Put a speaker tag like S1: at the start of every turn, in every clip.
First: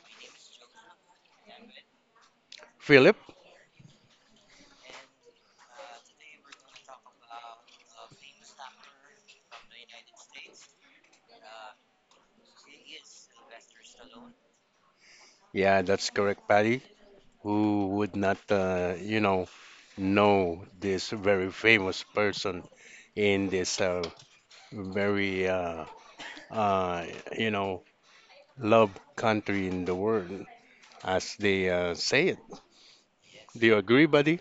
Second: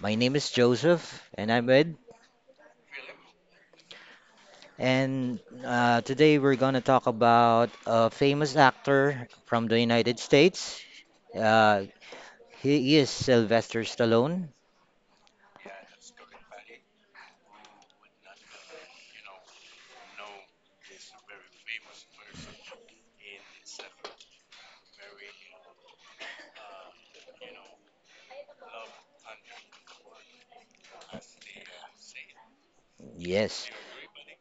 S1: My name is Joseph, and I'm Ed.
S2: Philip,
S1: And Today we're going to talk about a famous actor from the United States. Uh, he is Sylvester Stallone.
S2: yeah, that's correct, Patty. Who would not, know this very famous person in this very, uh, uh, you know, loved country in the world, as they say it? Do
S1: Yes,
S2: you agree, buddy?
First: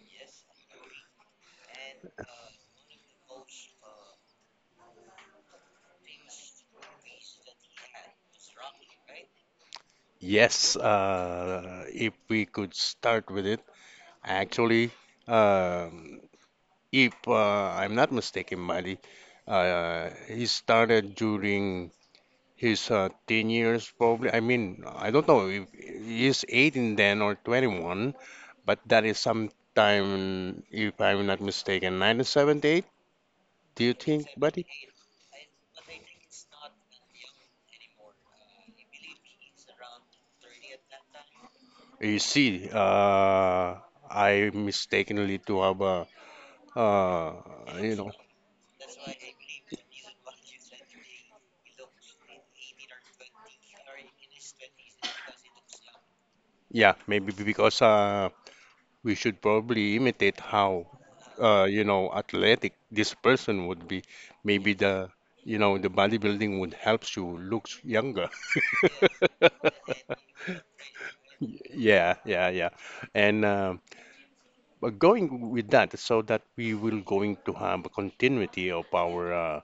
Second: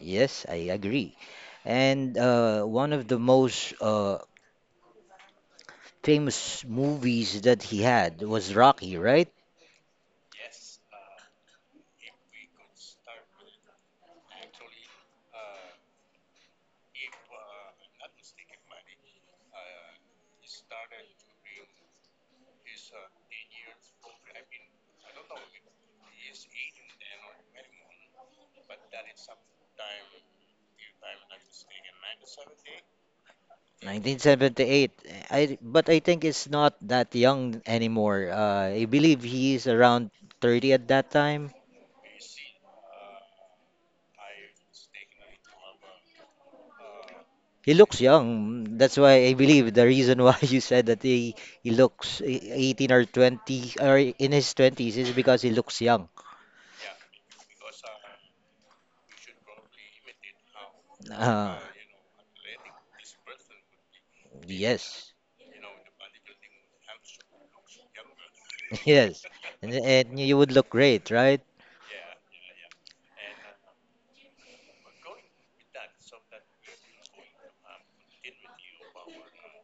S1: yes, I agree. And one of the most famous movies that he had was Rocky, right?
S2: Yes, if we could start with it, actually, um if I'm not mistaken, buddy, he started during He's 10 years probably. I mean, I don't know if he's 18 then or 21, but that is sometime, if I'm not mistaken, 1978. Do you think, buddy?
S1: 1978. I but I think it's not that young anymore. I believe he is around 30 at that time.
S2: You see, I mistakenly to have a, uh,
S1: He
S2: you
S1: looks
S2: know,
S1: young. That's why I believe the reason why you said that he looks 18 or 20 or in his 20s is because he looks young.
S2: yeah, maybe because we should probably imitate how,
S1: Uh,
S2: athletic this person would be. Maybe
S1: yes.
S2: the bodybuilding would helps you looks younger.
S1: Yes. And, and you would look great, right?
S2: Yeah, yeah, yeah. And But going with that, so that we will going to have a continuity of our,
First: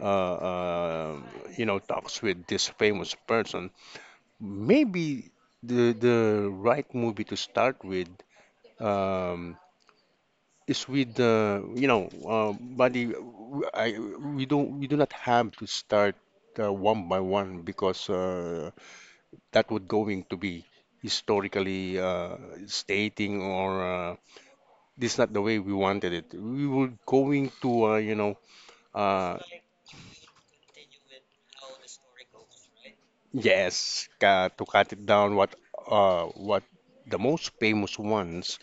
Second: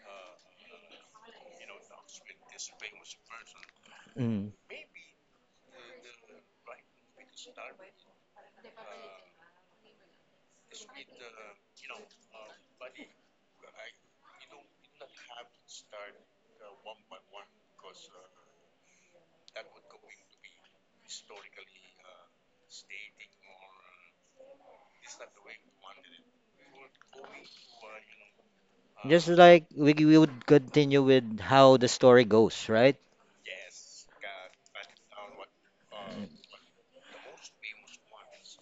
S2: uh, uh, talks with this famous person.
S1: Mm.
S2: Maybe the right movie to start with um, is with buddy. I we do not have to start one by one because that would going to be historically stating or. This is not the way we wanted it. We were going to,
S1: Just
S2: uh,
S1: like we would continue with how the story goes, right?
S2: yes, ca to cut it down. What the most famous ones,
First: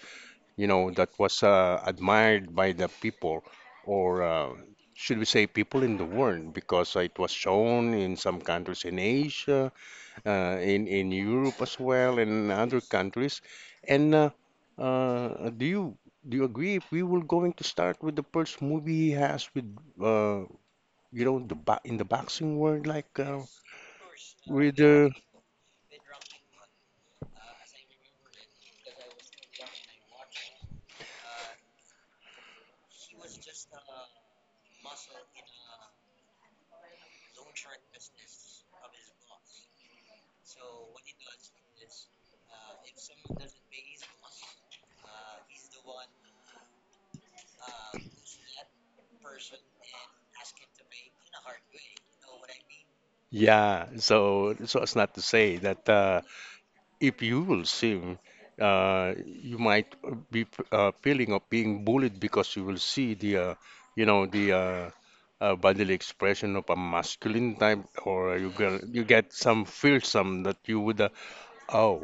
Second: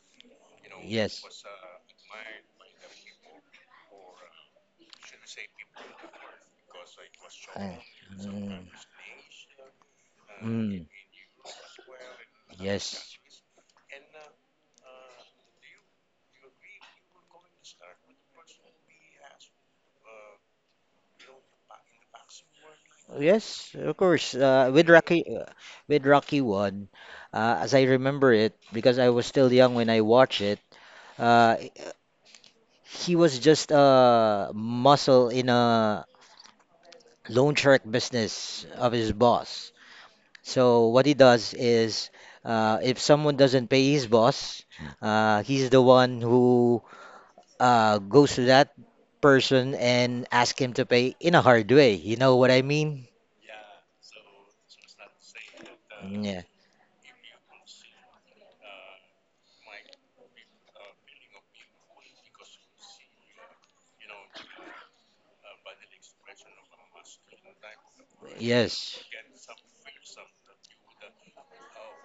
S2: that
S1: Yes.
S2: was admired by the people, or should we say people in the world, because it was shown in some
S1: mm,
S2: countries in Asia, in Europe as well, and other countries. And Do you agree if we were going to start with the first movie he has with uh, the bo in the boxing world, like
S1: Yes, of course.
S2: we
S1: With
S2: do.
S1: Rocky, with Rocky One, as I remember it, because I was still young when I watched it, uh, he was just a muscle in a loan shark business of his boss. So what he does is, if someone doesn't pay his boss, he's the one who goes to that person and ask him to pay in a hard way. You know what I mean?
S2: Yeah, so it's not to say that
S1: Yeah.
S2: if you will swim, you might be feeling of being bullied because you will see the bodily expression of a masculine type, or you get
S1: Yes.
S2: you get some fearsome that you would, oh,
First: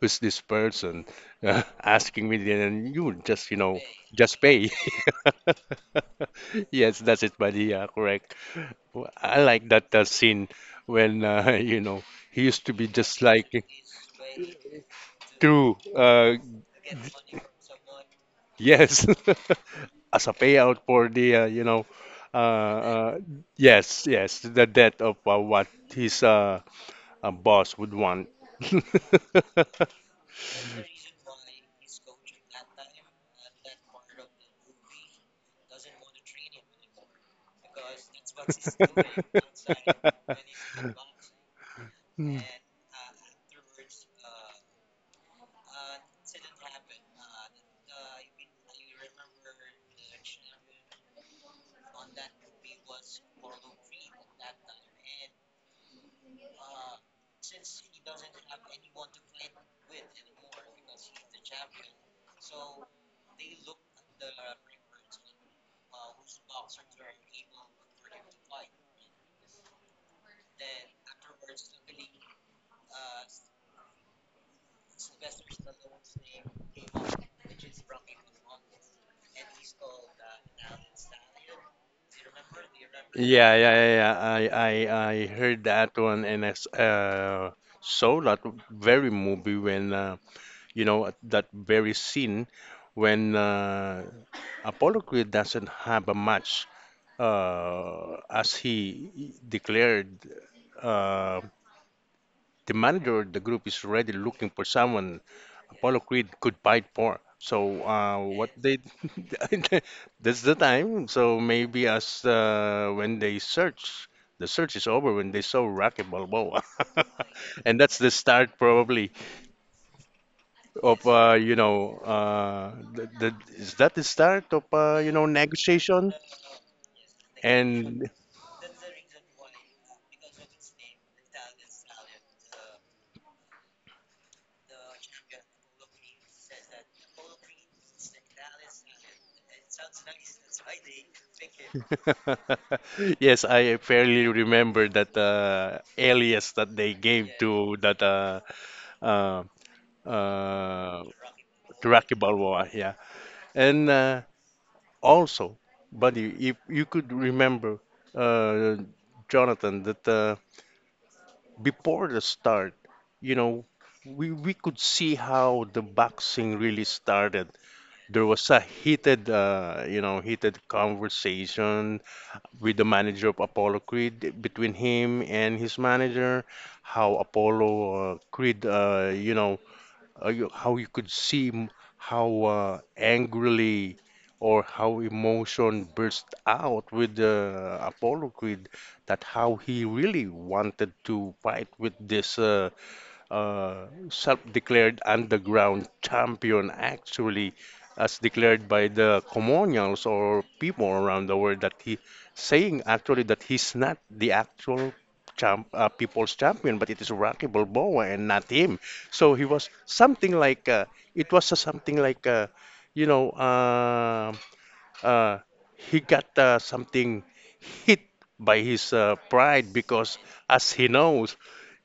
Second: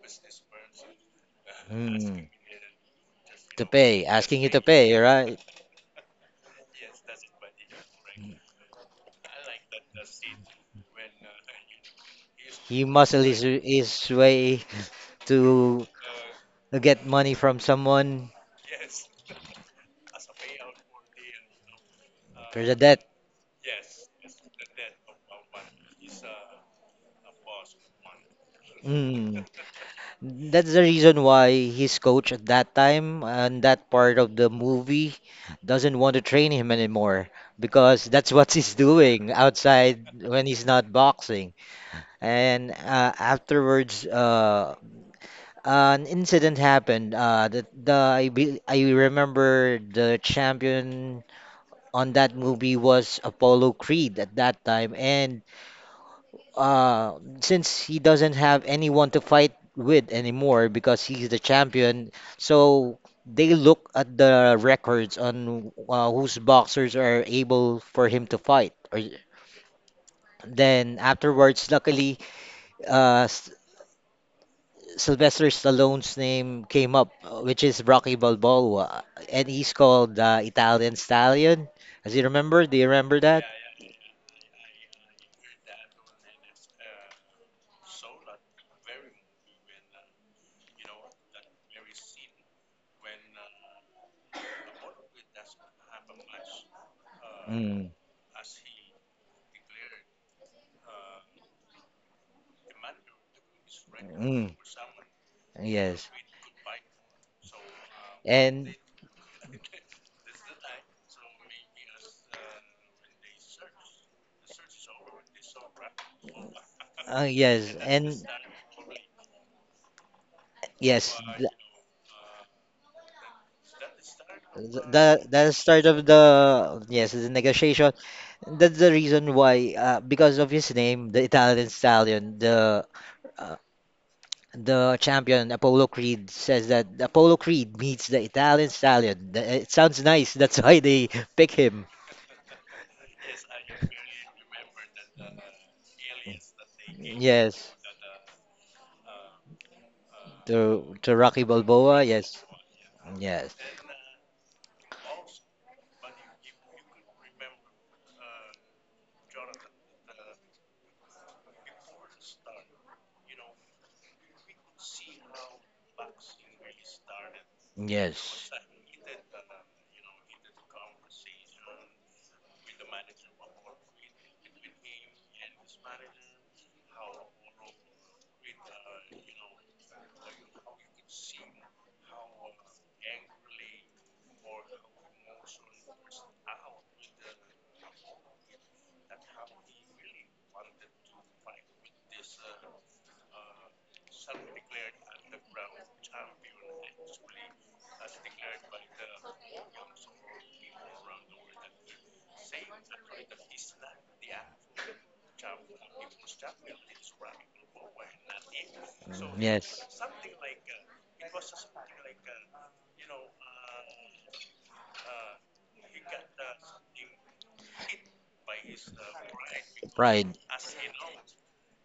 S2: who's this person asking
S1: Hmm.
S2: me? Then you would just,
S1: To pay,
S2: just
S1: asking you to
S2: pay.
S1: pay, right?
S2: Yes, that's it, buddy. Yeah, correct. Well, I like that scene when he used to
S1: He
S2: be just
S1: muscle his
S2: like
S1: his way
S2: true.
S1: to get money from someone
S2: Yes, as a payout for the uh,
S1: for the debt.
S2: uh, yes, yes, the death of what his boss would want.
S1: Mm. That's the reason why his coach at that time and that part of the movie doesn't want to train him anymore because that's what he's doing outside when he's not boxing. And afterwards, an incident happened. That the I, be, I remember the champion on that movie was Apollo Creed at that time. And since he doesn't have anyone to fight with anymore because he's the champion, so they look at the records on whose boxers are able for him to fight. Or, then afterwards, luckily, uh, s- Sylvester Stallone's name came up, which is Rocky Balboa, and he's called Italian Stallion. As you remember, do you remember that?
S2: Yeah, yeah, yeah, yeah. I heard that one, and I saw that very movie when you know, at that very scene when Apollo Creed doesn't have a match,
S1: Mm,
S2: as he declared, uh, the manager of the group is already looking
S1: mm,
S2: for someone Apollo
S1: yes,
S2: Creed could fight for. So what
S1: and
S2: they that's the time. So maybe as when they search, the search is over when they saw Rocky Balboa,
S1: yes,
S2: and that's the
S1: and
S2: start probably. Of
S1: yes,
S2: is that the start of
S1: the, the
S2: you know
S1: the start of
S2: negotiation?
S1: the yes the negotiation.
S2: And
S1: That's the reason why, because of his name, the Italian Stallion, uh, The champion, Apollo Creed, says that Apollo Creed meets the Italian Stallion. It sounds nice. That's why they pick him.
S2: yes, I fairly remember that alias that they gave
S1: Yes.
S2: to that uh,
S1: To
S2: uh,
S1: to Rocky
S2: to
S1: Balboa.
S2: Rocky
S1: Yes.
S2: Balboa. Yeah,
S1: Yes.
S2: and also, buddy, if you could remember, uh, Jonathan, that before the start, you know, we could see how the boxing really started. There was
S1: Yes.
S2: a heated, heated conversation with the manager of Apollo Creed between him and his manager. How Apollo Creed, how you could see how angrily or how emotion burst out with Apollo Creed, that how he really wanted to fight with this. Self-declared underground champion, actually, as declared by the colonials or people around the world that he saying actually that he's not the actual champ, people's champion, but it is Rocky Balboa and not him. So he was
S1: Yes.
S2: something like it was something like you know uh, uh, he got something hit by his pride because
S1: Pride.
S2: as he knows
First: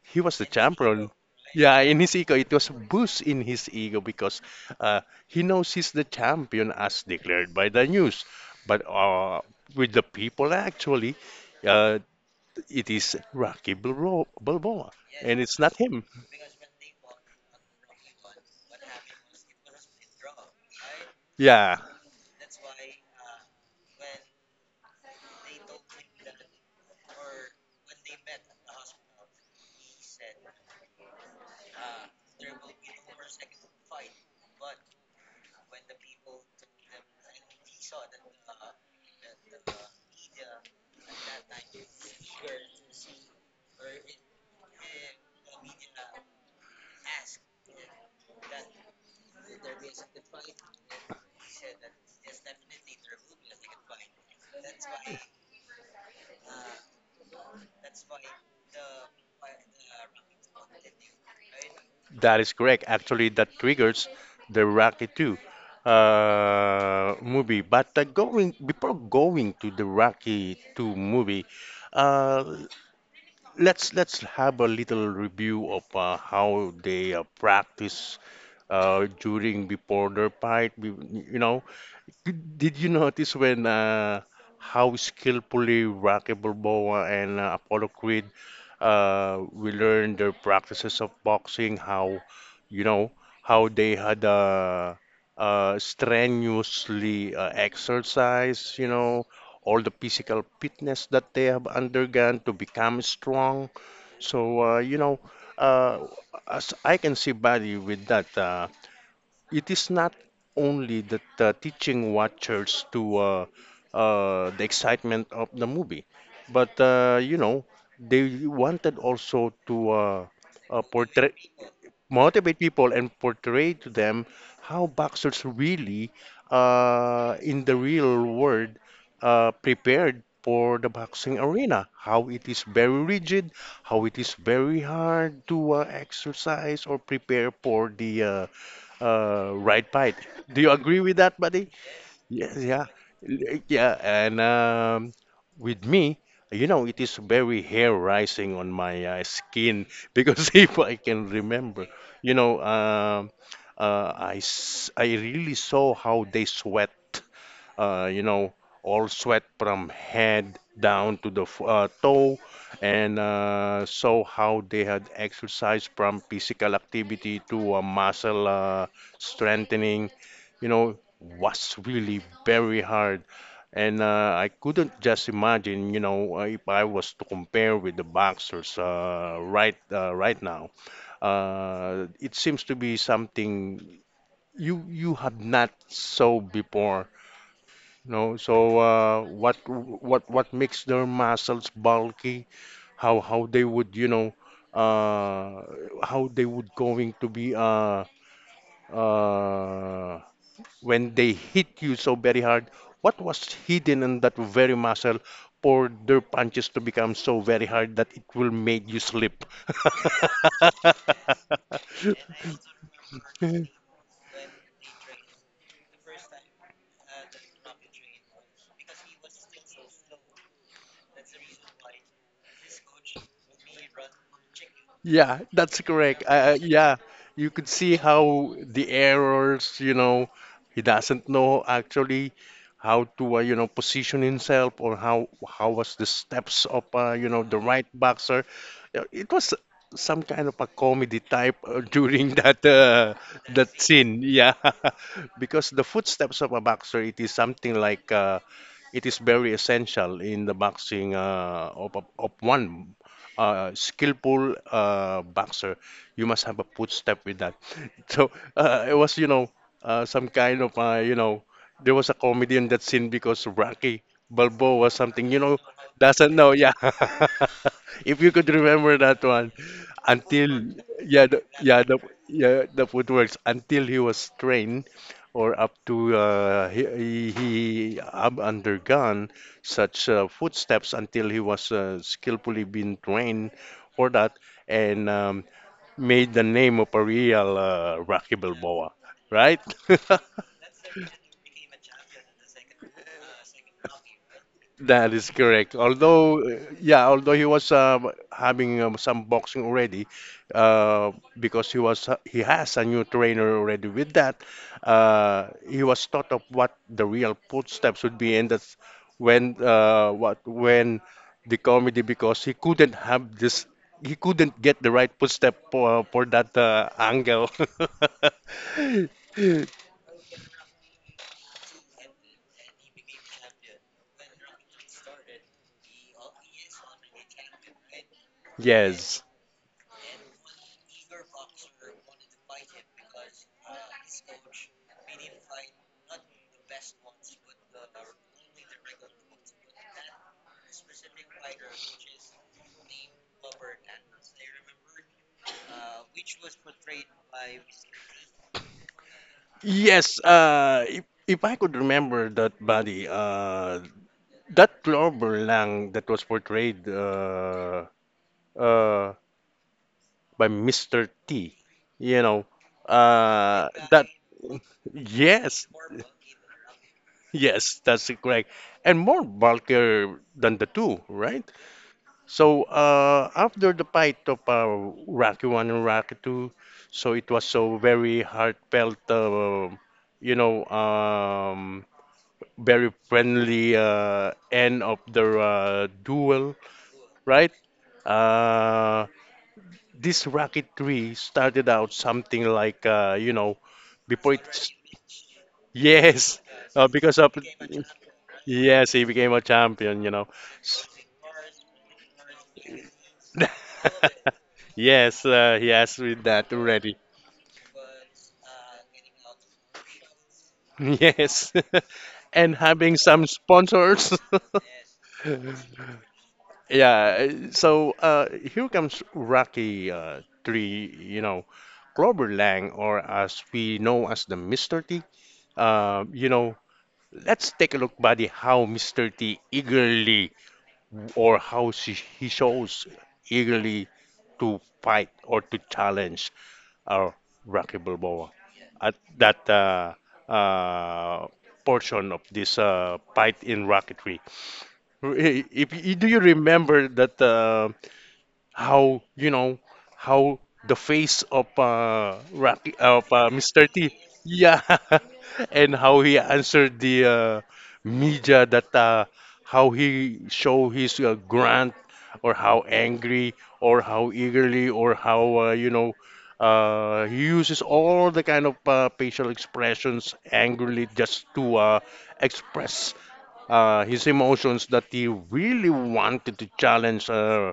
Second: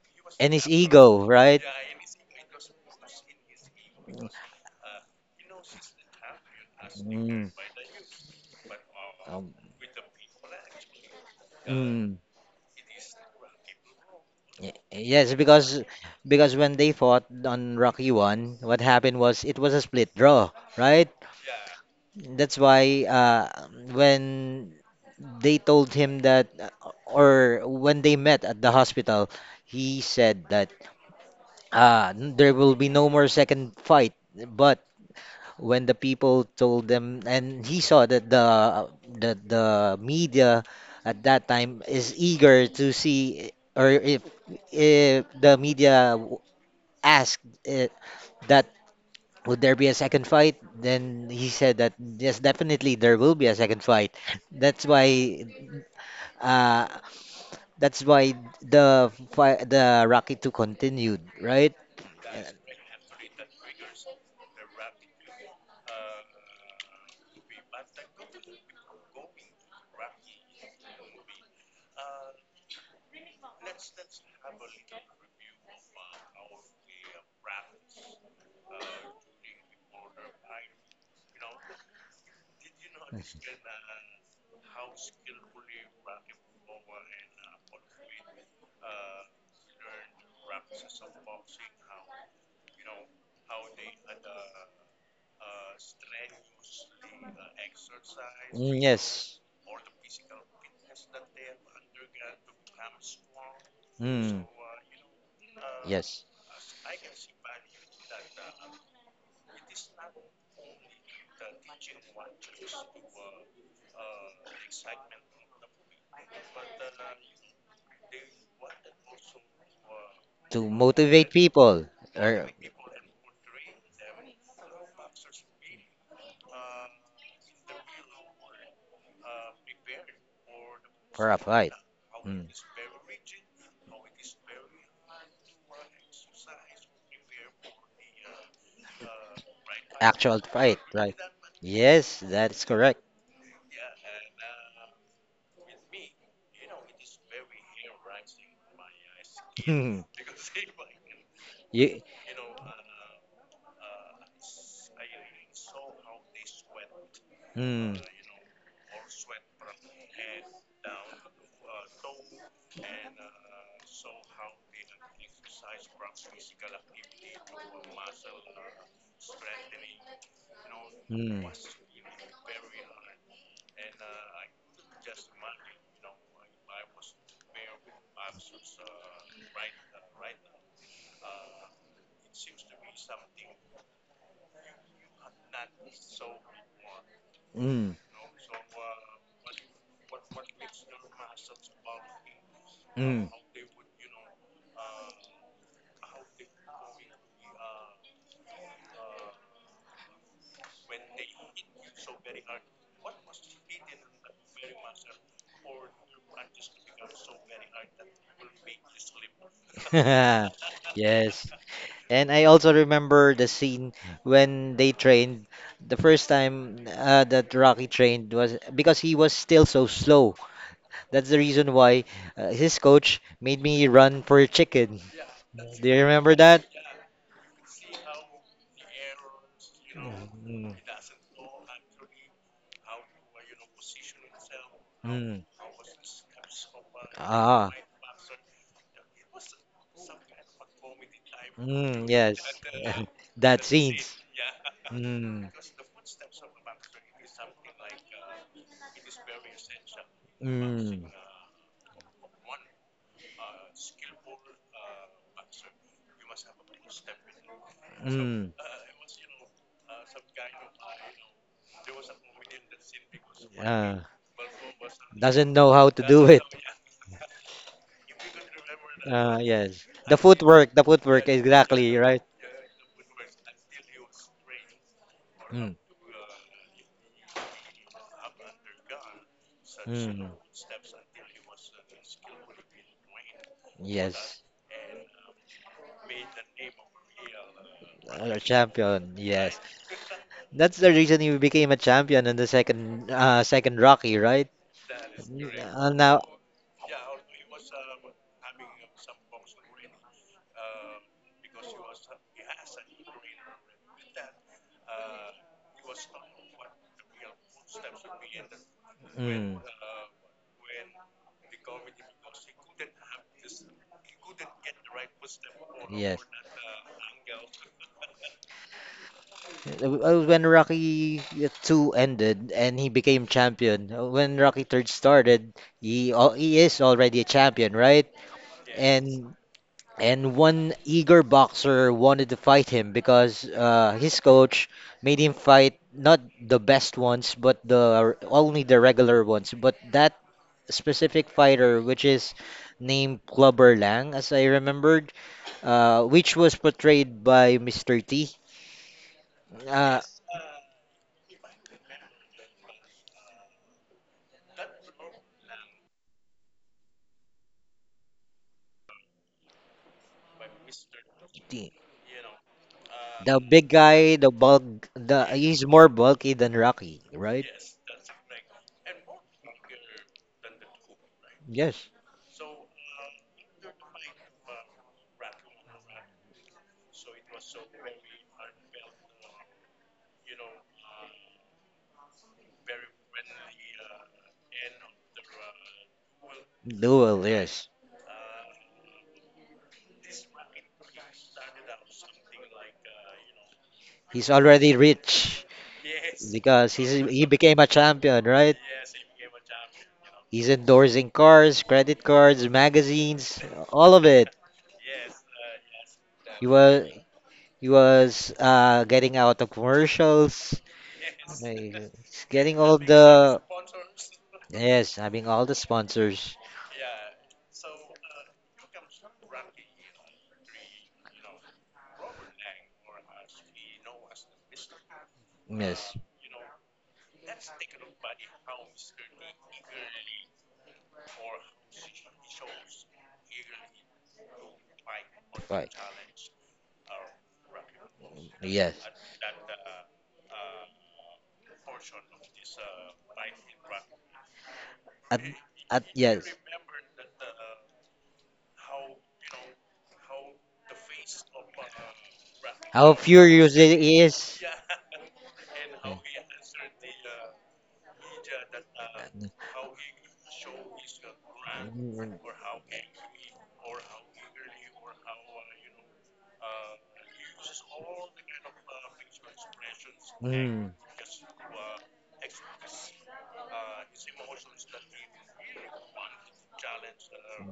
S2: he was the
S1: And his
S2: champion.
S1: ego, right?
S2: Yeah, in his ego, it was a boost in his ego because uh, he knows he's the champion as declared
S1: Mm.
S2: by the news. But
S1: Um,
S2: with the people, actually, uh,
S1: mm.
S2: it is Rocky Balboa,
S1: Y-
S2: Balboa,
S1: Yes,
S2: and it's not
S1: because
S2: him.
S1: when they fought on Rocky 1, what happened was it was a split draw, right?
S2: Yeah,
S1: That's why when they told him that, or when they met at the hospital, he said that there will be no more second fight. But when the people told them, and he saw that the media at that time is eager to see, or if the media asked uh, that would there be a second fight? Then he said that yes, definitely there will be a second fight. That's why, uh, that's why the Rocky Two continued, right?
S2: that is correct. Actually, that triggers the Rocky 2 movie. But going before going to the Rocky 2 movie, uh, let's have a little review of how they practice during before their fight. You know, did you notice when how skillfully Rocky Balboa and Apollo Creed we learned their practices of boxing? How you know How they had strenuously exercise.
S1: Mm,
S2: You know,
S1: yes.
S2: all the physical fitness that they have undergone to become strong
S1: Mm,
S2: so, uh,
S1: yes.
S2: as I can see, Barry, with that, it is not only that teaching watchers to the excitement of the movie, but they wanted also to
S1: To motivate
S2: portray
S1: people or
S2: motivate people and portray to them how boxers really, in the real world, prepared for the
S1: for
S2: boxing
S1: a fight.
S2: arena. How it
S1: Mm.
S2: is very rigid, how it is very hard to exercise or prepare for the right fight.
S1: Actual
S2: Do you
S1: fight,
S2: agree
S1: right?
S2: with that, buddy?
S1: Yes, that
S2: Yes,
S1: is
S2: yeah,
S1: correct.
S2: Yeah, and with me, it is very hair rising on my skin because if I can remember,
S1: You,
S2: you know, um, I really saw how they sweat
S1: mm.
S2: uh, you know, all sweat from head down to the toe, and saw how they had exercised from physical activity to muscle strengthening. You know,
S1: Mm,
S2: was really very hard, and I couldn't just imagine, if I was to compare with the boxers right now. It seems to be something you have not saw before
S1: mm,
S2: no, so what makes their muscles bulky? How
S1: mm.
S2: how they would uh, how they would going to be uh, when they hit you so very hard? What was hidden in that very muscle for their punches to become so very hard that it will make you slip?
S1: Yes. And I also remember the scene when they trained. The first time that Rocky trained was because he was still so slow. That's the reason why his coach made me run for a chicken.
S2: Yeah, that's
S1: Do you
S2: correct.
S1: remember that?
S2: Yeah, you could see how the errors,
S1: Mm,
S2: he doesn't know actually how to, position himself or how
S1: mm.
S2: how was the steps of, the
S1: Ah,
S2: right boxer. Yeah, it was some kind of a comedy type
S1: mm,
S2: during
S1: yes.
S2: that
S1: That
S2: that
S1: scenes.
S2: scene. Yeah,
S1: Mm.
S2: because the footsteps of a boxer, it is something like it is very essential in the
S1: Mm.
S2: boxing of one skillful boxer. You must have a footstep with that. So
S1: Mm.
S2: it was, some kind of, there was a comedy in that scene because
S1: Uh,
S2: Rocky Balboa was something,
S1: doesn't know how to do
S2: doesn't
S1: it.
S2: know, yeah. If you could remember that one,
S1: Yes.
S2: until
S1: The
S2: yeah,
S1: footwork, exactly, right?
S2: yeah, the footworks until he was trained or up
S1: Mm.
S2: to he have undergone such
S1: Mm.
S2: footsteps until he was skillfully being trained for that
S1: Yes,
S2: and made the name of a real Rocky
S1: a
S2: Balboa,
S1: champion. Yes,
S2: right?
S1: that's the reason you became a champion in the second Rocky, right?
S2: That is correct.
S1: Mm. Now,
S2: Although, yeah, although he was having some boxing already, uh, because he has a new trainer already. With that, he was taught of what the real footsteps would be, and that's
S1: mm,
S2: when what when the comedy because he couldn't have this, he couldn't get the right footstep
S1: yes.
S2: for that angle.
S1: When Rocky 2 ended and he became champion, when Rocky Third started, he is already a champion, right?
S2: Yes.
S1: And and one eager boxer wanted to fight him because his coach made him fight not the best ones, but the only the regular ones. But that specific fighter, which is named Clubber Lang, as I remembered, which was portrayed by Mr. T. Uh,
S2: Yes, if I could remember that body, that Clover Lang that was portrayed uh, by Mr. T,
S1: Yes.
S2: you know,
S1: The
S2: uh,
S1: big
S2: that,
S1: guy, the bulk, the he's
S2: yes,
S1: more bulky than Rocky, right?
S2: yes, that's correct. And more bulkier than the two, right?
S1: Yes,
S2: So after the fight of Rocky 1 and Rocky 2, so it was so very heartfelt, you know, um, very friendly end of the duel,
S1: duel.
S2: right?
S1: Yes,
S2: Uh, this Rocket 3 started out something like,
S1: he's
S2: before it.
S1: already rich
S2: Yes,
S1: because he's
S2: because
S1: he
S2: of.
S1: became a champion, right?
S2: Yes, he became a champion, you know.
S1: He's endorsing cars, credit cards, magazines, all of it.
S2: Yes, he has with
S1: He
S2: that
S1: was
S2: already.
S1: he was getting out of commercials.
S2: Yes.
S1: He's
S2: And
S1: getting all
S2: having some
S1: the
S2: sponsors.
S1: yes, having all the sponsors.
S2: Yeah, here comes Rocky 3, you know, Clover Lang, or as we know as the Mr. T.
S1: Yes,
S2: Uh, you know, let's take a look, buddy, how Mr. T eagerly, or how she, he shows eagerly to fight or to
S1: right.
S2: challenge our Rocky Balboa
S1: Yes.
S2: at that uh, portion of this fight in Rocky 3.
S1: At, at,
S2: If, Do you
S1: yes.
S2: remember that? How you know how the face of Rocky,
S1: How
S2: of
S1: furious
S2: Mr. T,
S1: he is.
S2: yeah. and How he answered the media, that how he show his grunt,
S1: Mm.
S2: or how angry, or how eagerly, or how he uses all the kind of facial expressions
S1: Mm.
S2: angrily just to express his emotions, that he really wanted to challenge uh,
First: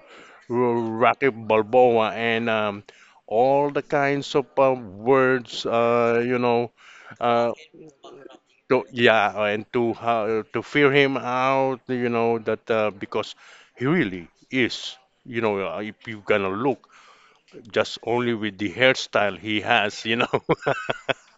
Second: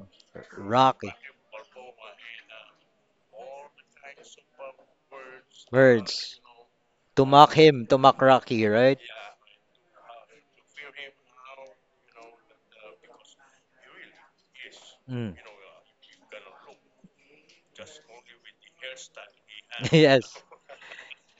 S2: Ro-
S1: Rocky.
S2: Rocky Balboa, and all the kinds of words,
S1: Words. To mock
S2: uh,
S1: him, to mock Rocky,
S2: to,
S1: right?
S2: yeah, and to fear him out, you know, that because he really is,
S1: Mm.
S2: you know, if you gonna look just only with the hairstyle he has, you
S1: Yes.
S2: know,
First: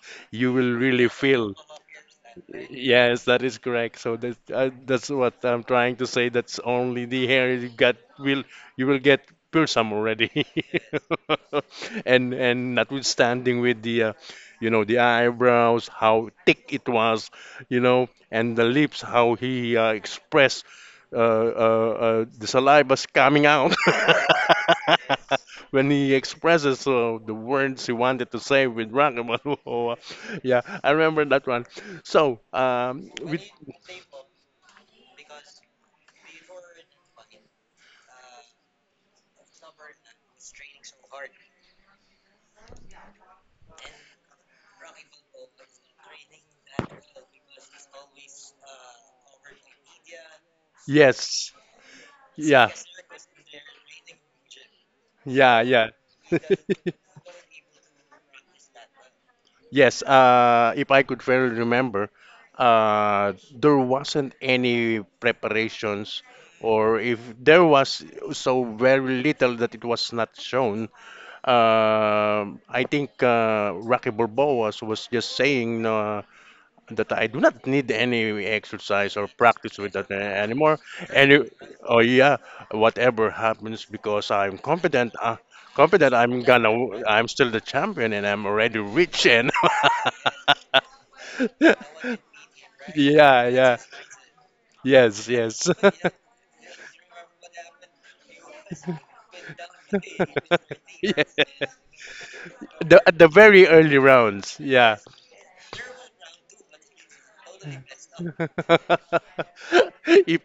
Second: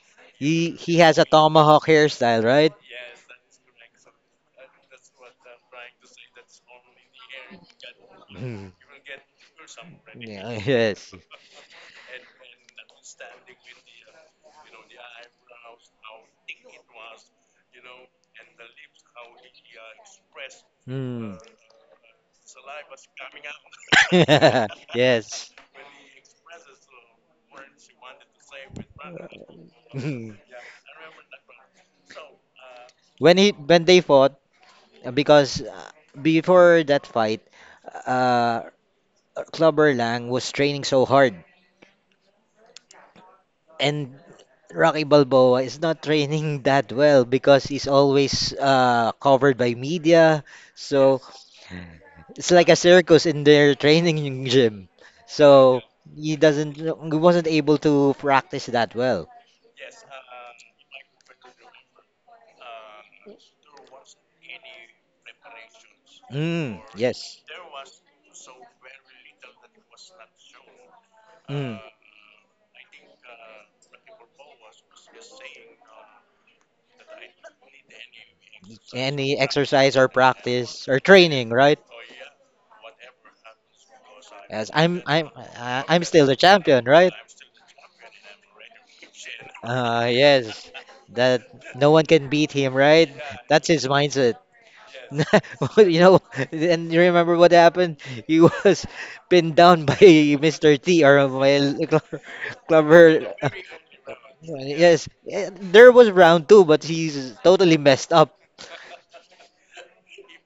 S2: you
S1: He
S2: will
S1: he
S2: really
S1: has a
S2: feel.
S1: tomahawk hairstyle, right?
S2: Yes, that is correct. So that's what I'm trying to say. That's only the hair you got will
S1: Mm.
S2: you will get piercing already,
S1: Yeah, yes.
S2: and notwithstanding with the you know the eyebrows how thick it was, you know, and the lips how he expressed
S1: Mm.
S2: the saliva's coming out
S1: Yes.
S2: when he expresses the words he wanted to say with Rock. Oh. Yeah, I remember that one. So,
S1: When
S2: with
S1: he when they fought because before that fight, uh Clubber Lang was training so hard and Rocky Balboa is not training that well because he's always covered by media. So
S2: yes,
S1: yes, it's like
S2: yeah,
S1: a circus in their training gym.
S2: yeah,
S1: So
S2: yeah,
S1: he doesn't he wasn't able to practice that well.
S2: yes. If I could fairly remember, there wasn't any preparations,
S1: Mm,
S2: or if
S1: yes.
S2: there was so very little that it was not shown.
S1: Mm.
S2: I think Rocky Balboa was just saying, that I do not need any exercise or
S1: Any
S2: practice with
S1: exercise or
S2: that anymore.
S1: practice or
S2: Any,
S1: training, right?
S2: oh yeah, whatever happens because I'm
S1: Yes, I'm
S2: confident.
S1: I'm uh, I'm
S2: Confident,
S1: still the
S2: I'm gonna.
S1: champion, right?
S2: I'm still the champion and I'm already rich and
S1: Yes, that
S2: yeah,
S1: no one can beat him, right? That's
S2: yeah,
S1: his mindset.
S2: yes, yes.
S1: You know, and you remember what happened? He was pinned down by Mr. T or
S2: Yeah.
S1: by
S2: The at the
S1: Clover.
S2: very early rounds. Yeah.
S1: Yes, there was round two, but he's totally messed up.
S2: If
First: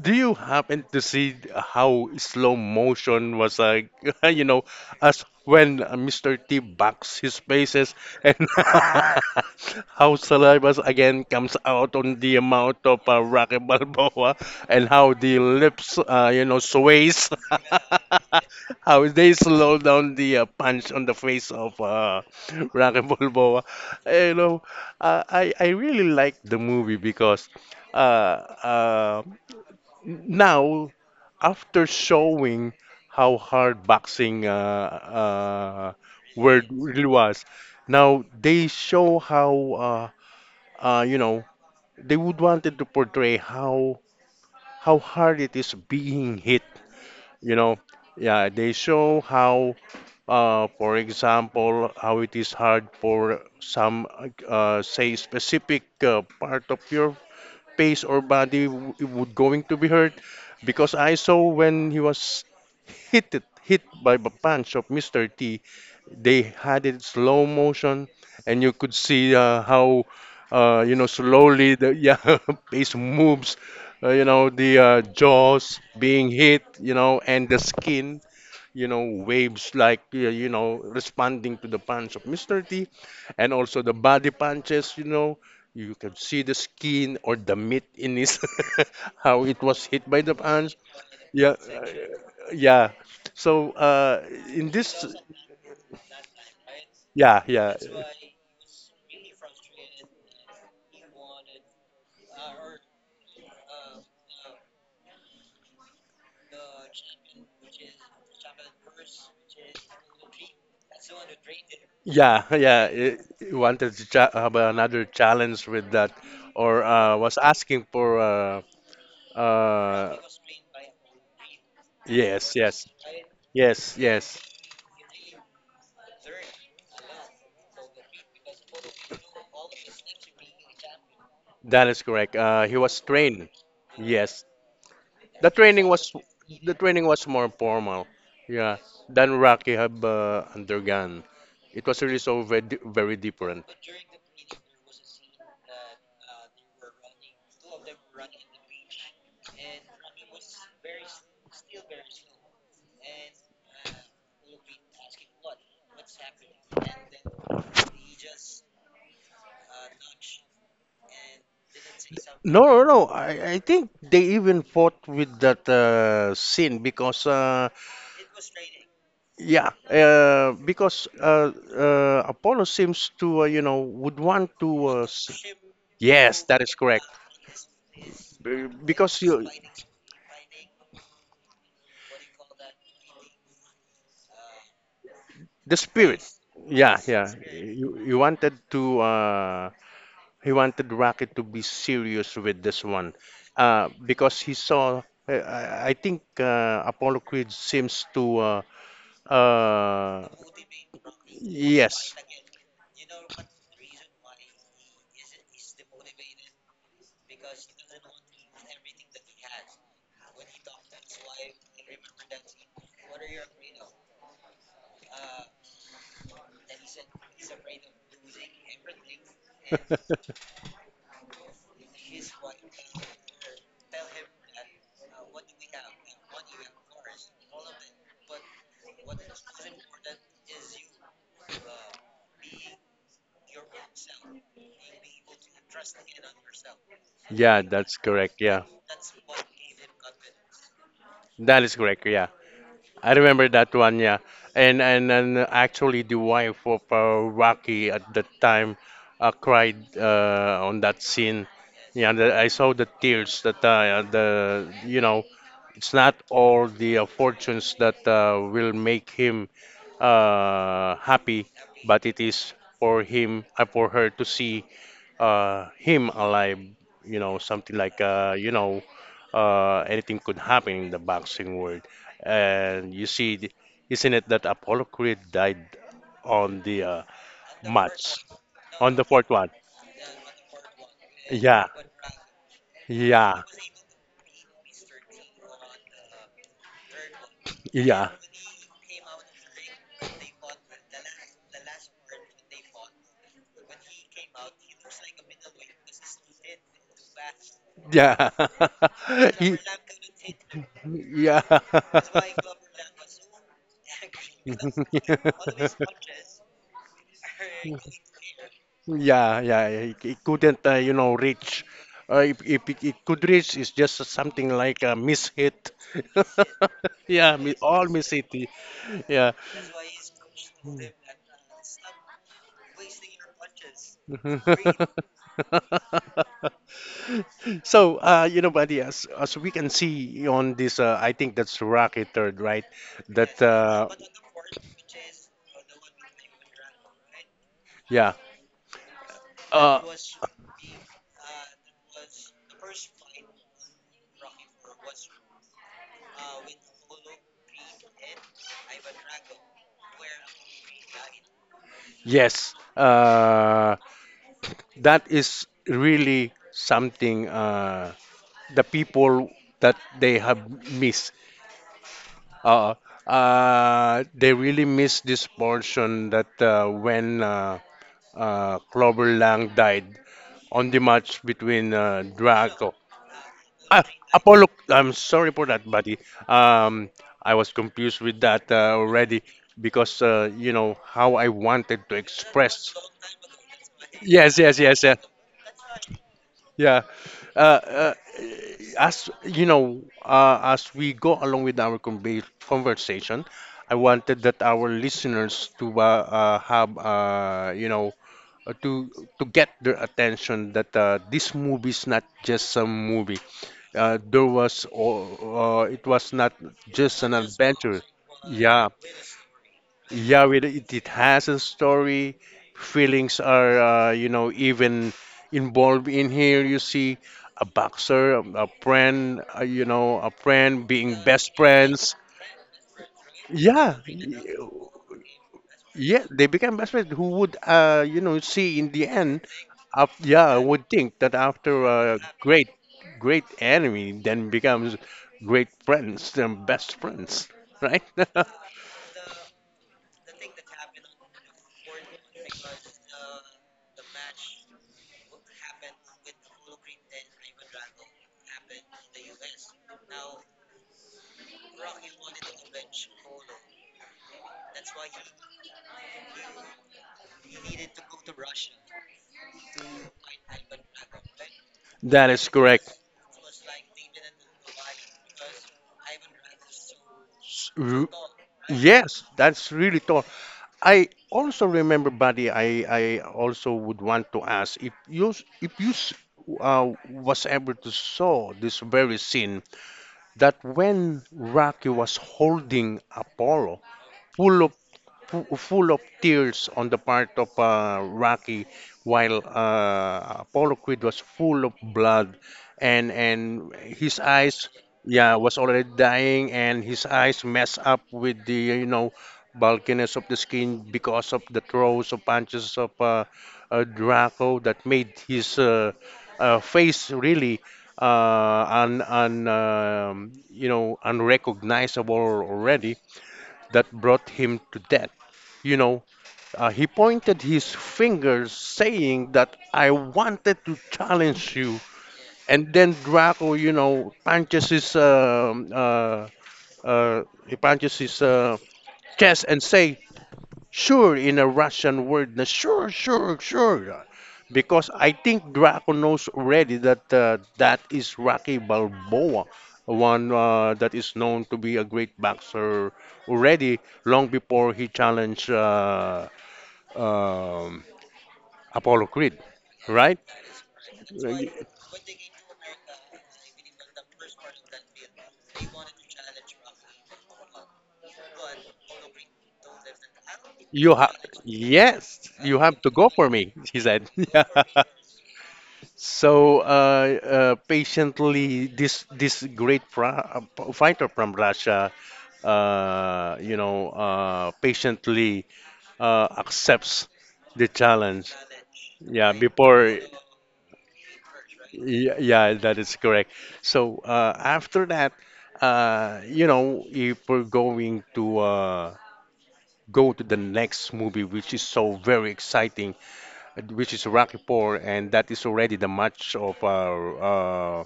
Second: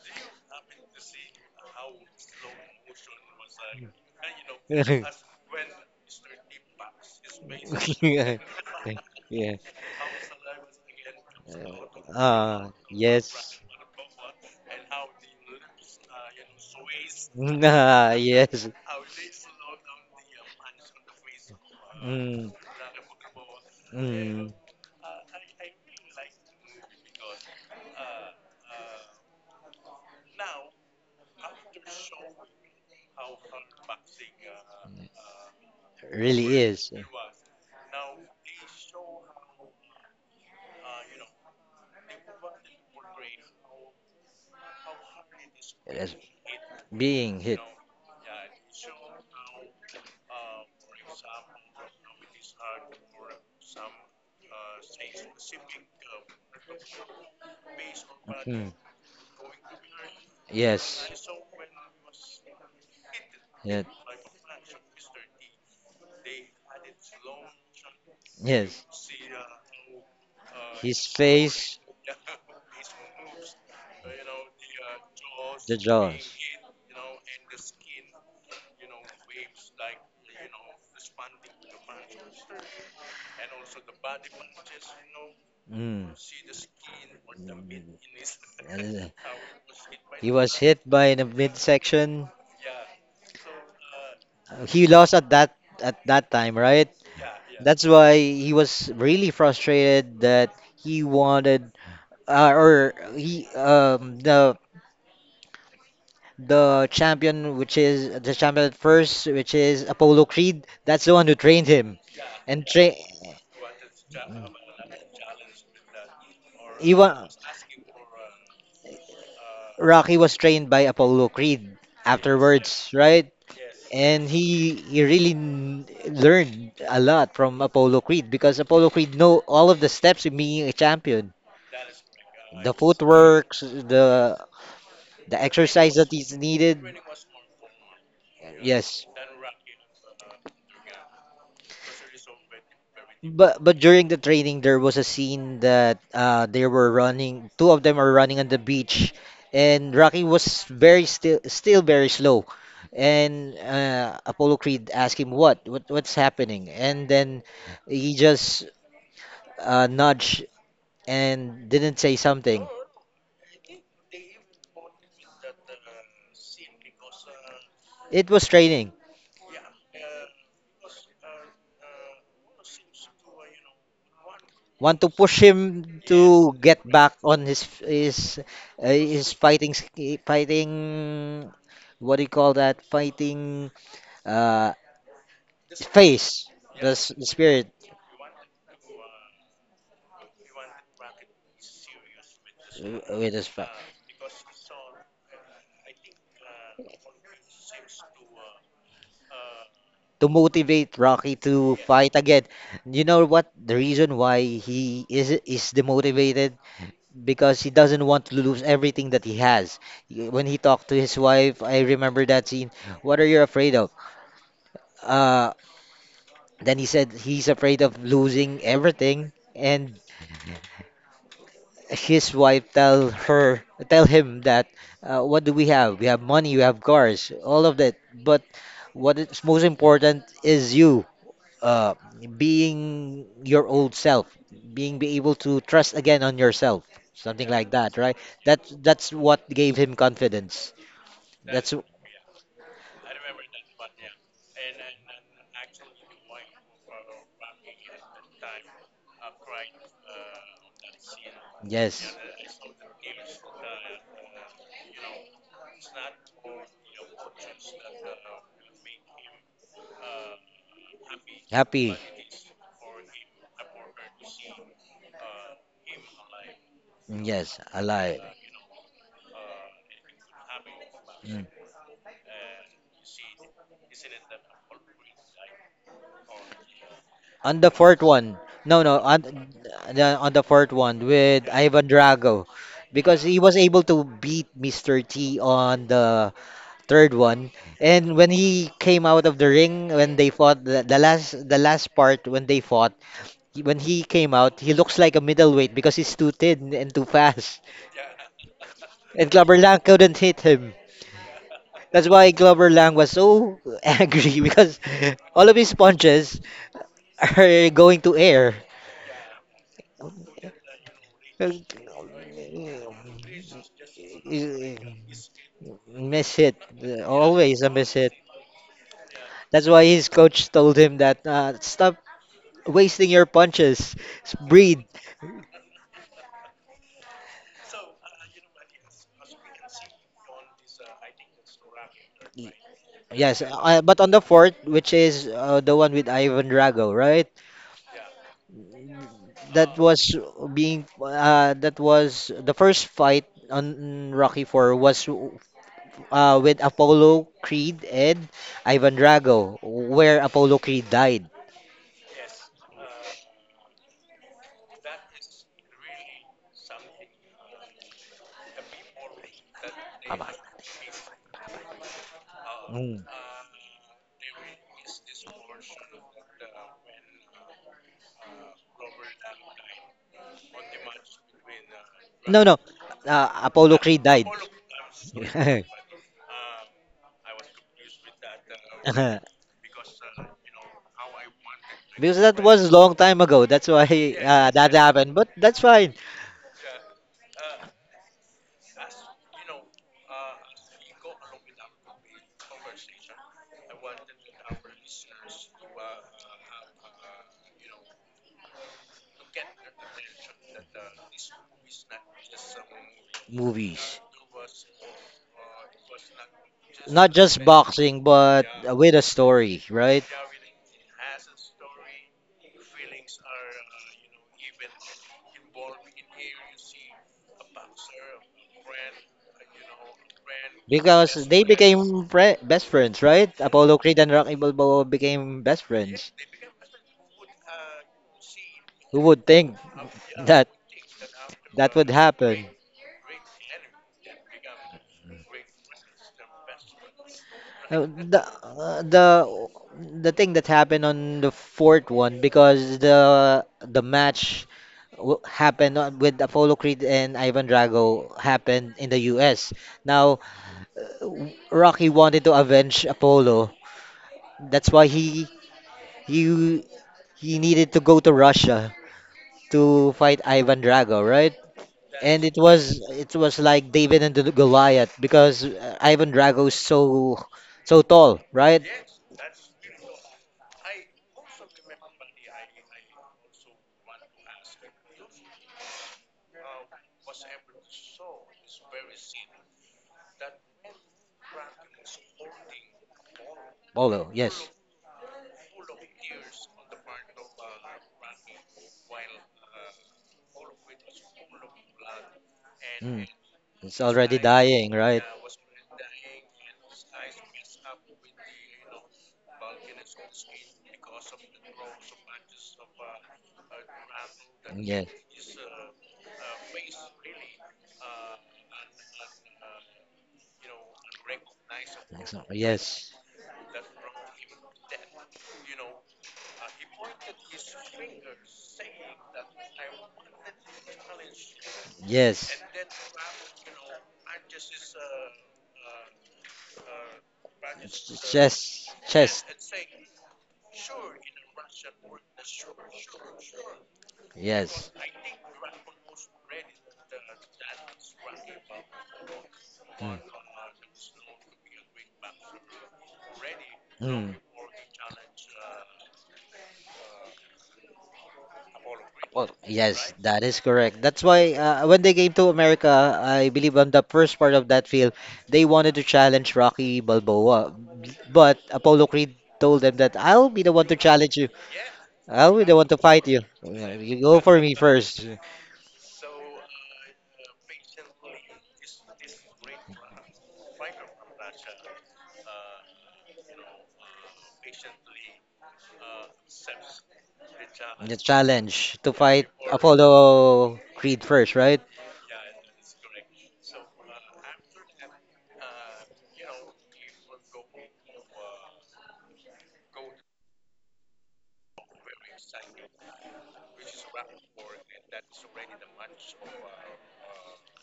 S2: do you happen to see how slow motion was like, you know, as when Mr. T backs his faces and
S1: Yeah,
S2: how saliva again comes out on the amount of Rocky
S1: Yes.
S2: Balboa, and how the lips, you know, sways.
S1: Nah, yes.
S2: How they slow down the punch on the face of
S1: Mm,
S2: Rocky Balboa. You
S1: mm,
S2: know, I really like the movie because uh, uh, now after showing how hard boxing uh,
S1: really
S2: word
S1: is.
S2: really was, now they show how you know they would wanted to portray how hard it is
S1: Yes.
S2: being hit.
S1: Being
S2: You
S1: hit.
S2: know, yeah, they show how for example, how it is hard for some, say, specific part of your face or body
S1: Mm,
S2: would going to be hurt, because
S1: yes.
S2: I saw when he was hit it, hit
S1: Yeah,
S2: by the punch of Mr. T. They had it slow motion, and you
S1: yes.
S2: could see how, you know,
S1: His
S2: slowly
S1: face,
S2: the yeah, face moves, you know, the
S1: the
S2: jaws being
S1: jaws.
S2: hit, you know, and the skin, you know, waves like, you know, responding to the punch of Mr. T, and also the body punches, you know. You
S1: Mm.
S2: can see the skin or the meat
S1: Mm.
S2: in his,
S1: Uh,
S2: how it was hit by
S1: He
S2: the
S1: was
S2: punch.
S1: hit by the
S2: Yeah,
S1: midsection.
S2: yeah. So in
S1: He
S2: this,
S1: lost at that time, right?
S2: yeah, yeah,
S1: That's why he was really frustrated that he wanted or he the champion, which is the champion at first, which is Apollo Creed, that's the one who trained him,
S2: yeah,
S1: and
S2: yeah. It wanted to cha have another challenge with that, or
S1: he wa-
S2: was asking for. Uh,
S1: Rocky was trained by Apollo Creed
S2: yes, yes,
S1: afterwards, right?
S2: yes,
S1: And
S2: yes.
S1: he really learned a lot from Apollo Creed because Apollo Creed know all of the steps in being a champion,
S2: That is correct.
S1: the
S2: He was trained.
S1: footwork, the
S2: Yes,
S1: the
S2: the training
S1: exercise
S2: was
S1: that is
S2: the
S1: needed.
S2: training was more formal. Yeah,
S1: Yes,
S2: than Rocky have undergone. It was really so very, very
S1: but
S2: different.
S1: but during the training there was a scene that they were running. Two of them are running on the beach, and Rocky was very still very slow. And Apollo Creed asked him what's happening, and then he just nudged and didn't say
S2: No,
S1: something.
S2: no, no. I think they even fought with that scene because,
S1: It was training.
S2: yeah, because Apollo seems to, you know, would want to.
S1: Want to push him
S2: Yes,
S1: to
S2: that is
S1: get
S2: correct.
S1: back on his his uh,
S2: Because
S1: his
S2: you.
S1: fighting fighting, what do you call that fighting uh
S2: The spirit.
S1: face, the,
S2: Yeah,
S1: s- the
S2: yeah.
S1: spirit,
S2: You wanted to he wanted Rocket to be serious with this one.
S1: with his
S2: Because he saw I think Apollo Creed seems to uh
S1: to motivate Rocky to
S2: yes.
S1: fight again. You know what? The reason why he is demotivated, because he doesn't want to lose everything that he has. When he talked to his wife, I remember that scene. What are you afraid of? Uh, Then he said he's afraid of losing everything, and his wife tell him that what do we have? We have money, we have cars, all of that. But what is most important is you, uh, being your old self, being be able to trust again on yourself, something
S2: Yeah,
S1: like
S2: that's
S1: that, right?
S2: correct. Yeah.
S1: That's what gave him confidence.
S2: That is
S1: That's w-
S2: correct. Yeah. I remember that one, yeah. And actually, the wife of Rocky at that time cried on that scene. Yeah,
S1: yes,
S2: the, I saw the tears that the you know it's not all the fortunes that will make him happy,
S1: happy.
S2: but it is for him, for her to see him alive, you know,
S1: Yes,
S2: something like,
S1: alive.
S2: you know, anything could happen in the
S1: Mm.
S2: boxing world. And you see, isn't it that Apollo Creed died on the
S1: On the fourth
S2: match,
S1: one, no,
S2: on
S1: no,
S2: the
S1: on
S2: fourth one?
S1: the fourth one with
S2: Yeah,
S1: Ivan Drago, because
S2: yeah,
S1: he was able to beat Mr. T on the third one,
S2: yeah,
S1: and when he came out of the ring, when they fought the last part when they fought, when he came out, he looks like a middleweight because he's too thin and too fast,
S2: yeah.
S1: and
S2: He-
S1: Clubber Lang couldn't hit him.
S2: yeah.
S1: That's why Clubber Lang was so angry because all of his punches are going to air.
S2: Yeah, yeah, it couldn't, you know, reach. If it, it could reach, it's just something like a miss hit.
S1: Miss it.
S2: Yeah,
S1: Always a
S2: all
S1: miss
S2: miss
S1: it.
S2: hit. Yeah.
S1: That's why his coach told him that stop wasting your punches. Breathe.
S2: So, you know, buddy, as we can see on this, I think that's Rocket Third, right? That,
S1: Yes, but on the fourth, which is the one with Ivan Drago, right?
S2: yeah.
S1: That
S2: Uh,
S1: was that was the first fight on Rocky 4 was with Apollo Creed and Ivan Drago, where Apollo Creed died.
S2: yes. That is really something the people that they have missed. Uh,
S1: Mm.
S2: they really missed this portion that when Clover Lang died on the match between
S1: No, no.
S2: Draco.
S1: Apollo
S2: Ah,
S1: Creed died.
S2: Apollo. I'm sorry for that, buddy. Um, I was confused with that already because you know how I wanted to
S1: Because that was a
S2: express.
S1: long time ago. That's why
S2: Yes, yes,
S1: that
S2: yes, yeah,
S1: happened. But that's fine.
S2: yeah. Uh, uh, as you know, as we go along with our conversation, I wanted that our listeners to have you know uh, to to get their attention that this movie is not just some movie.
S1: Movies.
S2: There was or it was not just
S1: Not
S2: an
S1: just
S2: adventure.
S1: boxing, but
S2: Yeah,
S1: with a story, right?
S2: yeah, it has a story. Feelings are, you know, even involved in here. You see a boxer, a friend, you know, a friend being
S1: Because
S2: best
S1: they
S2: friends.
S1: became fri best friends, right? Apollo
S2: Yeah,
S1: Creed and Rocky Balboa became best
S2: yeah,
S1: friends.
S2: they became best friends. Who would, you know, see in the
S1: Who would
S2: end?
S1: think
S2: Yeah, I
S1: that
S2: would think that after
S1: that would
S2: a
S1: happen?
S2: great, great enemy, then becomes great friends, then best friends, right?
S1: Uh, the uh, the the thing that happened on the fourth one, because the match happened with Apollo Creed and Ivan Drago happened in the US. Now Rocky wanted to avenge Apollo. That's why he he needed to go to Russia to fight Ivan Drago, right?
S2: That
S1: And
S2: is
S1: it
S2: correct.
S1: was it was like David and the Goliath because Ivan Drago is so
S2: R-
S1: tall, right?
S2: Yes,
S1: Yes.
S2: that's really tough. I also remember, buddy. I also would want to ask if you was able to saw this very scene, that when Rocky was holding Apollo
S1: Apollo,
S2: full
S1: yes.
S2: full of tears on the part of Rocky, while Apollo Creed was full of blood, and
S1: It's
S2: his
S1: already
S2: eyes,
S1: dying, right?
S2: yeah, was already dying, and his eyes messed up with the you know bulkiness of the skin because of the throws of punches of Draco, that
S1: Yes.
S2: made his face really un, un you know unrecognizable
S1: Nice one.
S2: already,
S1: Yes.
S2: that brought him to death. You know, he pointed his fingers, saying that I wanted to challenge you.
S1: Yes.
S2: And then Draco, you know, punches his he punches his
S1: It's chest. Chess.
S2: chest, and say, Sure, in a Russian word, na sure, sure, sure.
S1: Yes.
S2: Because I think Draco knows already that that is Rocky Balboa,
S1: Mm.
S2: one that is known to be a great boxer already long
S1: Mm.
S2: before he challenged um, Apollo Creed,
S1: Well, yes,
S2: right?
S1: that is correct. That's
S2: Uh,
S1: why
S2: y-
S1: when they came to America, I believe on the first part of that field, they wanted to challenge Rocky Balboa. But Apollo Creed told them that I'll be the one
S2: You
S1: to
S2: have
S1: challenge you.
S2: yes,
S1: I'll
S2: you
S1: be the
S2: have
S1: one
S2: to
S1: to
S2: go
S1: fight
S2: for
S1: you.
S2: me, he
S1: Yeah,
S2: said.
S1: you go for me first.
S2: So, patiently, this great fighter from Russia, you know, patiently accepts the
S1: The
S2: challenge.
S1: challenge to
S2: Yeah,
S1: fight
S2: before,
S1: Apollo Creed first, right?
S2: yeah, yeah, that is correct. So after that, you know, if we're going to go to the next movie, which is so very exciting, which is Rocky Four, and that is already the match of uh,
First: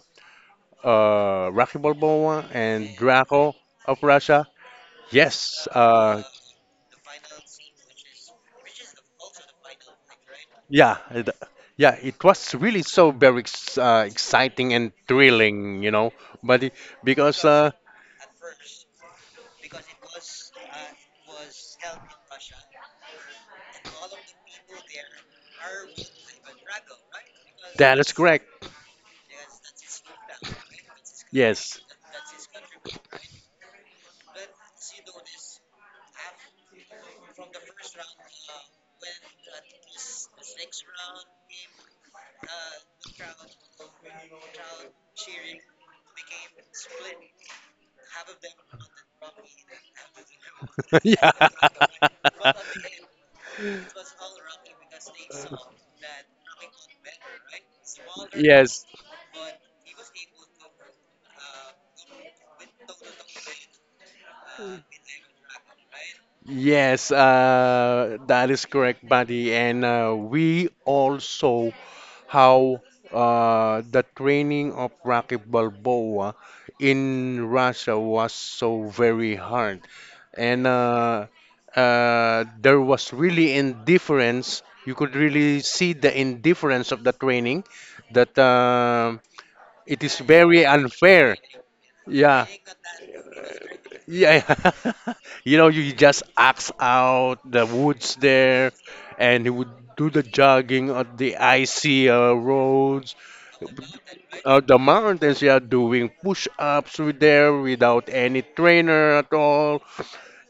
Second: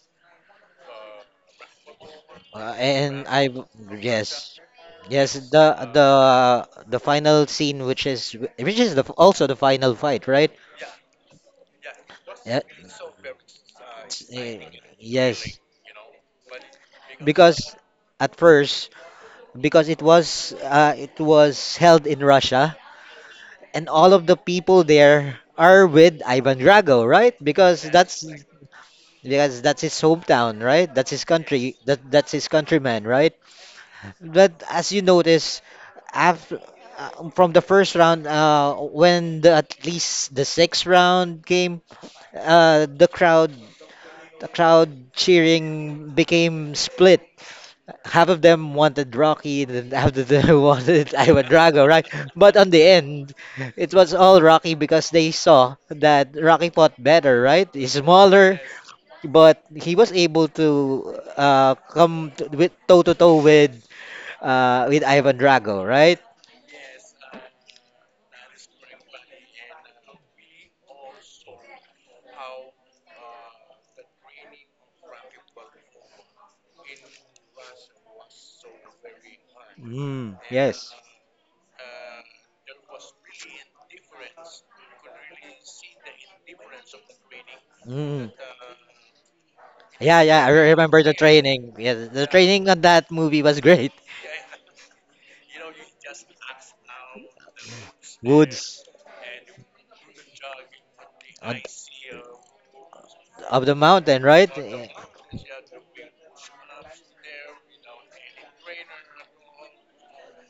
S2: uh, Rocky Balboa and
S1: And I
S2: Drago of Russia.
S1: yes. Yes,
S2: Yes,
S1: the the the final scene, which is the also the final fight, right?
S2: yeah, it, yeah, it was
S1: Yeah,
S2: really so very
S1: Eh,
S2: exciting and
S1: yes,
S2: thrilling, you know. But it, because
S1: because at first, because it was held in Russia, and all of the people there are with Ivan Drago, right? Because
S2: that is
S1: that's
S2: correct,
S1: because that's his hometown, right? That's his country.
S2: yes,
S1: That's his countryman, right? But as you notice, after from the first round, at least the sixth round came, uh, the crowd the crowd cheering became split, half of them wanted Rocky, and half of them wanted
S2: yeah,
S1: Ivan Drago, right? But on the end, it was all Rocky because they saw that Rocky fought better, right? He's smaller,
S2: yes.
S1: but he was able to come to, with toe to toe with with Ivan Drago, right?
S2: Yes, that is correct, buddy. And we also how the training of Rocky Balboa in Russia was so very hard,
S1: Mm,
S2: and
S1: yes.
S2: there was really indifference. You could really see the indifference of the training
S1: Mm.
S2: that it is
S1: Yeah, yeah, I
S2: very
S1: remember the
S2: unfair.
S1: training. Yeah, the
S2: Yeah.
S1: training on that movie was great.
S2: Yeah, you know, you just axe out the woods there,
S1: Woods.
S2: and he would do the jogging on the icy roads,
S1: Up the mountain, right?
S2: the mountains. Yeah, doing push-ups with there without any trainer at all.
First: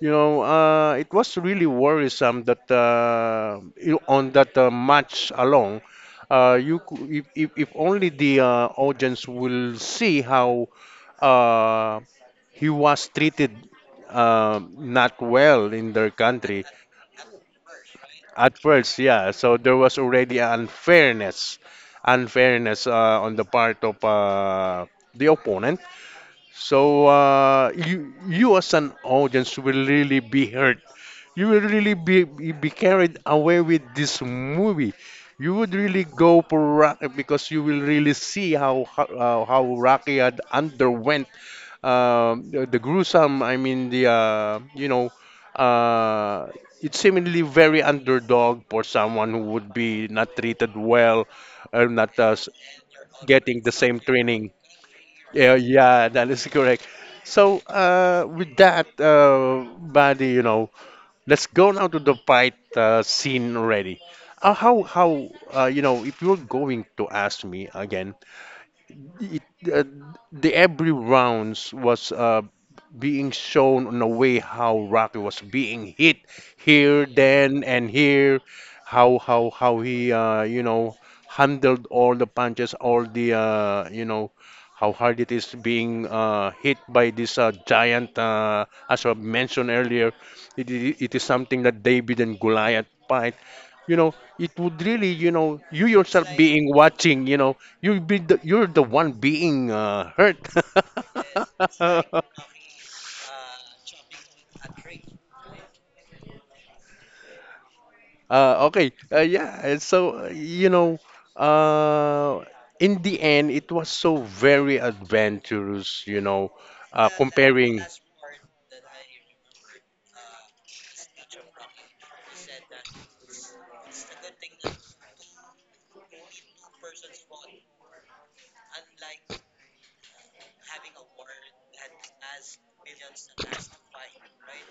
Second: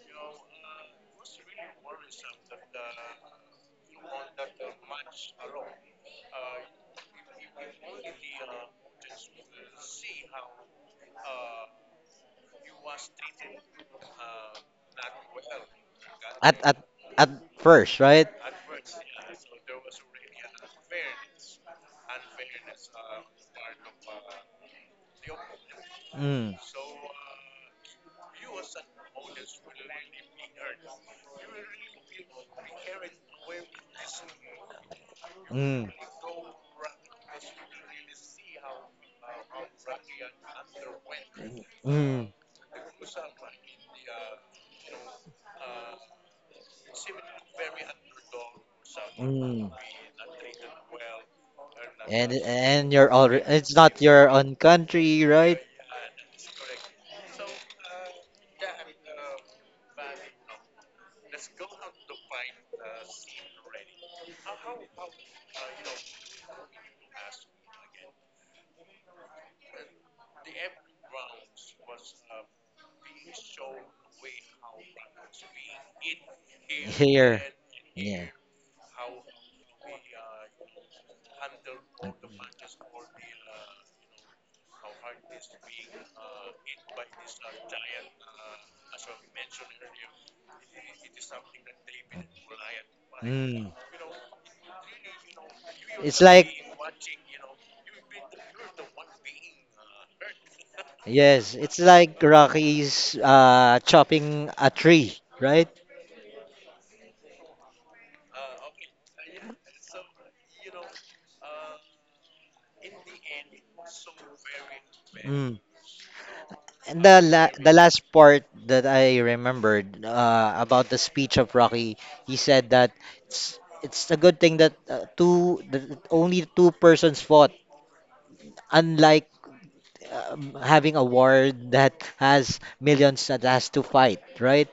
S2: You know, it was really worrisome that on that match alone, if only the audience will see how uh, he was treated not well in their
S1: At
S2: country
S1: at at first, right?
S2: at first, yeah. So there was already unfairness, unfairness on the part of the opponent.
S1: Mm.
S2: So you you as an audience will really be hurt. You will really be carried away with this movie. You would
S1: Mm.
S2: really go for Rocky because you will really see how Rocky had underwent
S1: Mm.
S2: the gruesome, I mean the you know, uh, it's seemingly very underdog for someone who
S1: Mm.
S2: would be not treated well or not
S1: And you're already
S2: getting the
S1: it's
S2: same
S1: not your
S2: training.
S1: own country,
S2: Yeah,
S1: right?
S2: yeah, that is correct. So with that, buddy, you know, let's go now to the fight scene already. How if you're going to ask me again, y- uh, the every rounds was being shown on the way how Rocky was being hit here,
S1: Here.
S2: then, and
S1: Yeah.
S2: here, how he handled all the punches, all the how hard it is being hit by this giant. As I mentioned earlier, it is something that David and Goliath fight.
S1: Mm.
S2: You know, it would really, you
S1: It's
S2: yourself
S1: like
S2: being watching, you're the one being hurt.
S1: yes, it's like
S2: uh,
S1: Rocky's chopping a tree, right?
S2: okay, yeah. and So you know, uh, in the end, it was so very
S1: Mm.
S2: adventurous.
S1: And the
S2: Comparing
S1: last part that I remembered about the speech of Rocky, he said that it's a good thing that two that only two persons fought, unlike having a war that has millions that has to fight, right?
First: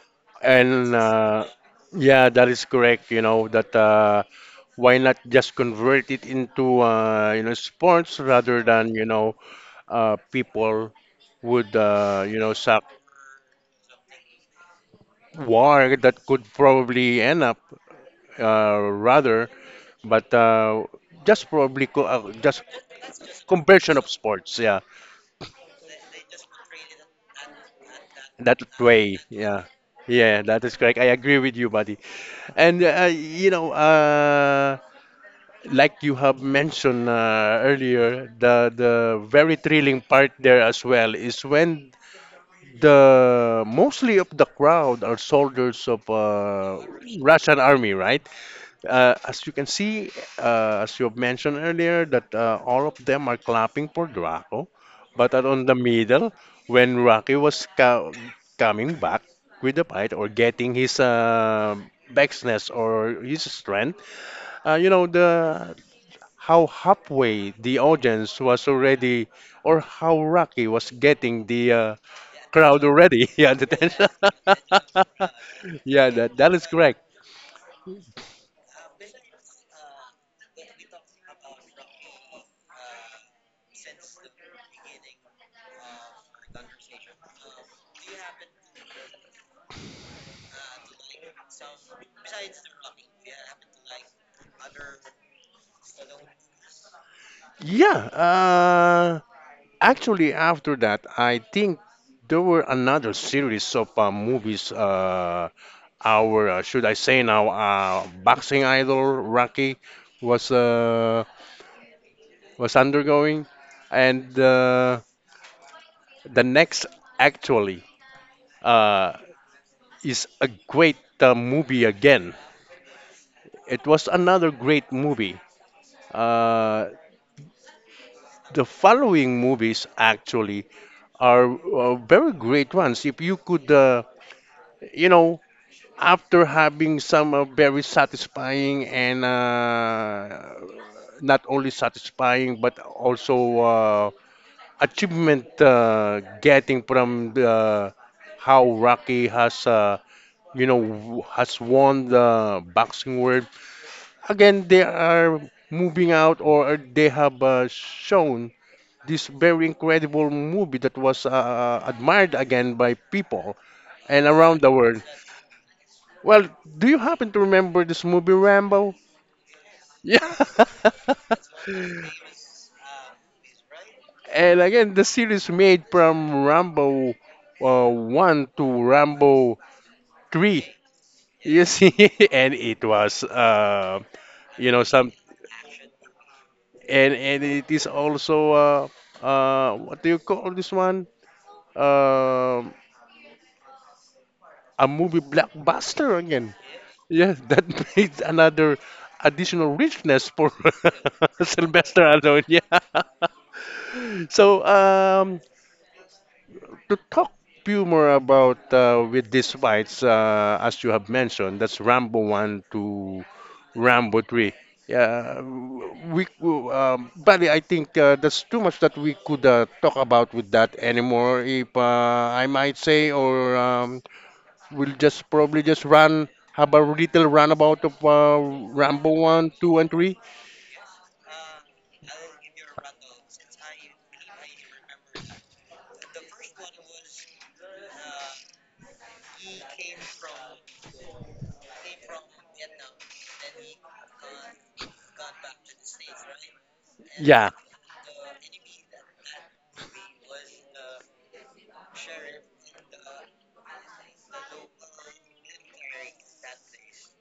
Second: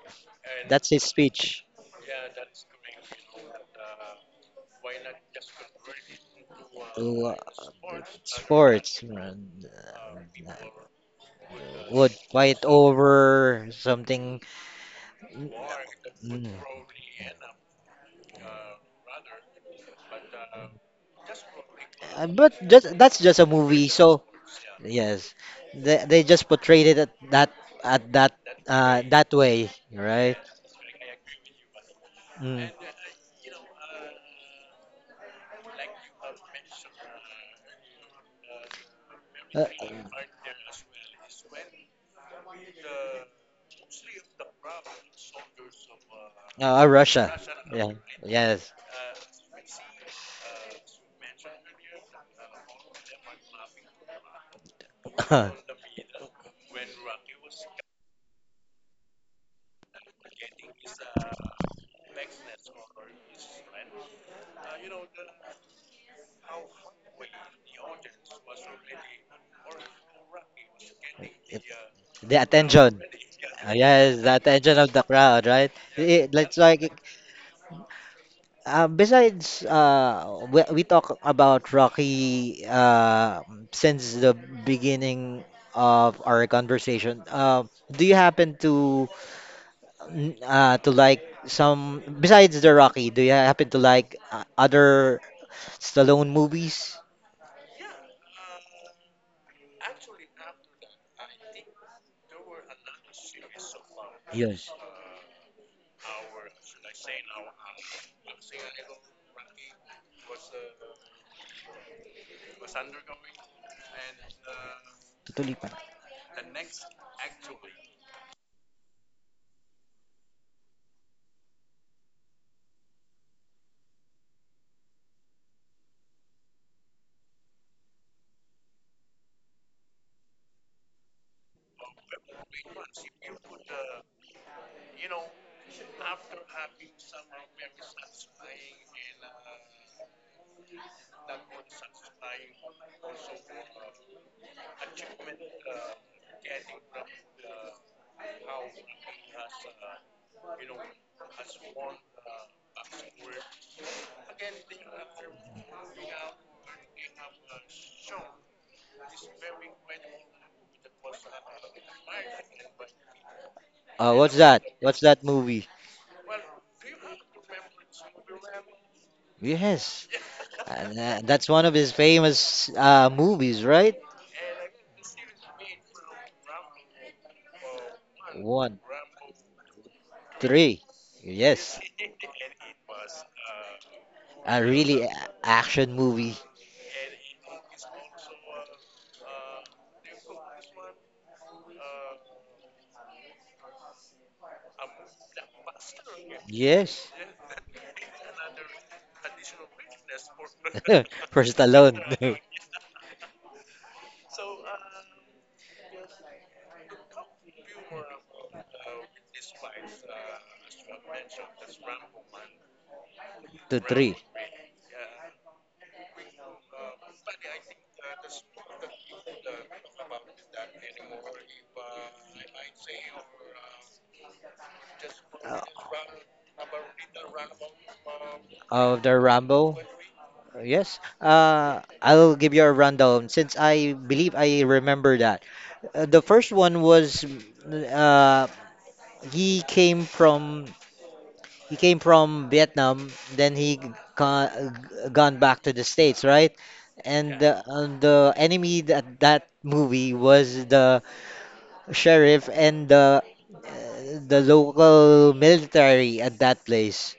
S1: That's
S2: and
S1: his speech.
S2: yeah, that is correct. You know that why not just convert it into
S1: Uh,
S2: sports rather than
S1: Sports man
S2: people would
S1: would fight
S2: suck
S1: over something.
S2: war that could
S1: Mm.
S2: probably end up rather, but just probably
S1: But
S2: just
S1: just that's just a movie,
S2: conversion of
S1: so
S2: sports. Yeah,
S1: yes, they just portrayed it at that
S2: that way.
S1: that
S2: Yeah,
S1: way, right?
S2: yeah, that is correct. I agree with you, buddy.
S1: Mm.
S2: And like you have mentioned earlier, the very
S1: Uh,
S2: thrilling part there as well is when the mostly of the crowd are soldiers of
S1: Russia.
S2: Russian army,
S1: Yeah.
S2: right?
S1: Yes.
S2: As you can see, as you have mentioned earlier, that all of them are clapping for Draco, but at
S1: The
S2: on the middle, when Rocky was co coming back with the fight or getting his backness or his strength, the how halfway the audience was already, or how Rocky was getting the crowd
S1: attention.
S2: already, yeah, the tension.
S1: Yes, the attention of the crowd, right?
S2: Yeah, that
S1: It's
S2: is
S1: like
S2: correct.
S1: besides we talk about Rocky since the beginning of our conversation. Do you happen to to like some besides the Rocky, do you happen to like other Stallone movies?
S2: Yeah, actually, after that, I think there were another series of
S1: Yes,
S2: movies. Our should I say now, boxing idol Rocky was uh, was undergoing, and
S1: Tutulipan.
S2: the next actually uh, is a great movie again. It was another great movie. Uh, the following movies actually are very great ones. If you could, you know, after having some very satisfying and not only satisfying but also achievement getting from the, how Rocky has you know has won the boxing world again they are moving out or they have shown this very incredible movie that was admired again by people and
S1: What's
S2: around
S1: that?
S2: the world
S1: What's that movie?
S2: well, do you happen to remember this movie Rambo?
S1: Yes,
S2: Yeah.
S1: that's one of his famous movies, right?
S2: And again, the series made from Rambo 1
S1: One,
S2: to Rambo 3.
S1: three.
S2: You
S1: Yes,
S2: see, and it was,
S1: a really a-
S2: some,
S1: action movie.
S2: and it is also, what do you call this one? Um a movie blockbuster again.
S1: Yes,
S2: Yes, that makes another additional richness for
S1: for Stallone.
S2: Sylvester alone. Yeah. So, um, to talk few more about with these fights, as you have mentioned, that's Rambo 1 to
S1: Two, three.
S2: Rambo 3. Yeah, buddy, I think that's too much that we could talk about with that anymore, if I might say, or we'll just probably just run have a little runabout of
S1: Of
S2: Rambo
S1: the
S2: one, two,
S1: Rambo.
S2: and three.
S1: Yes. I'll give you a rundown since I believe I remember that. The first one was uh, he came from he came from Vietnam, then he ca- gone back to the States, right? And
S2: Yeah,
S1: the enemy that that movie was the sheriff and the local military at that place.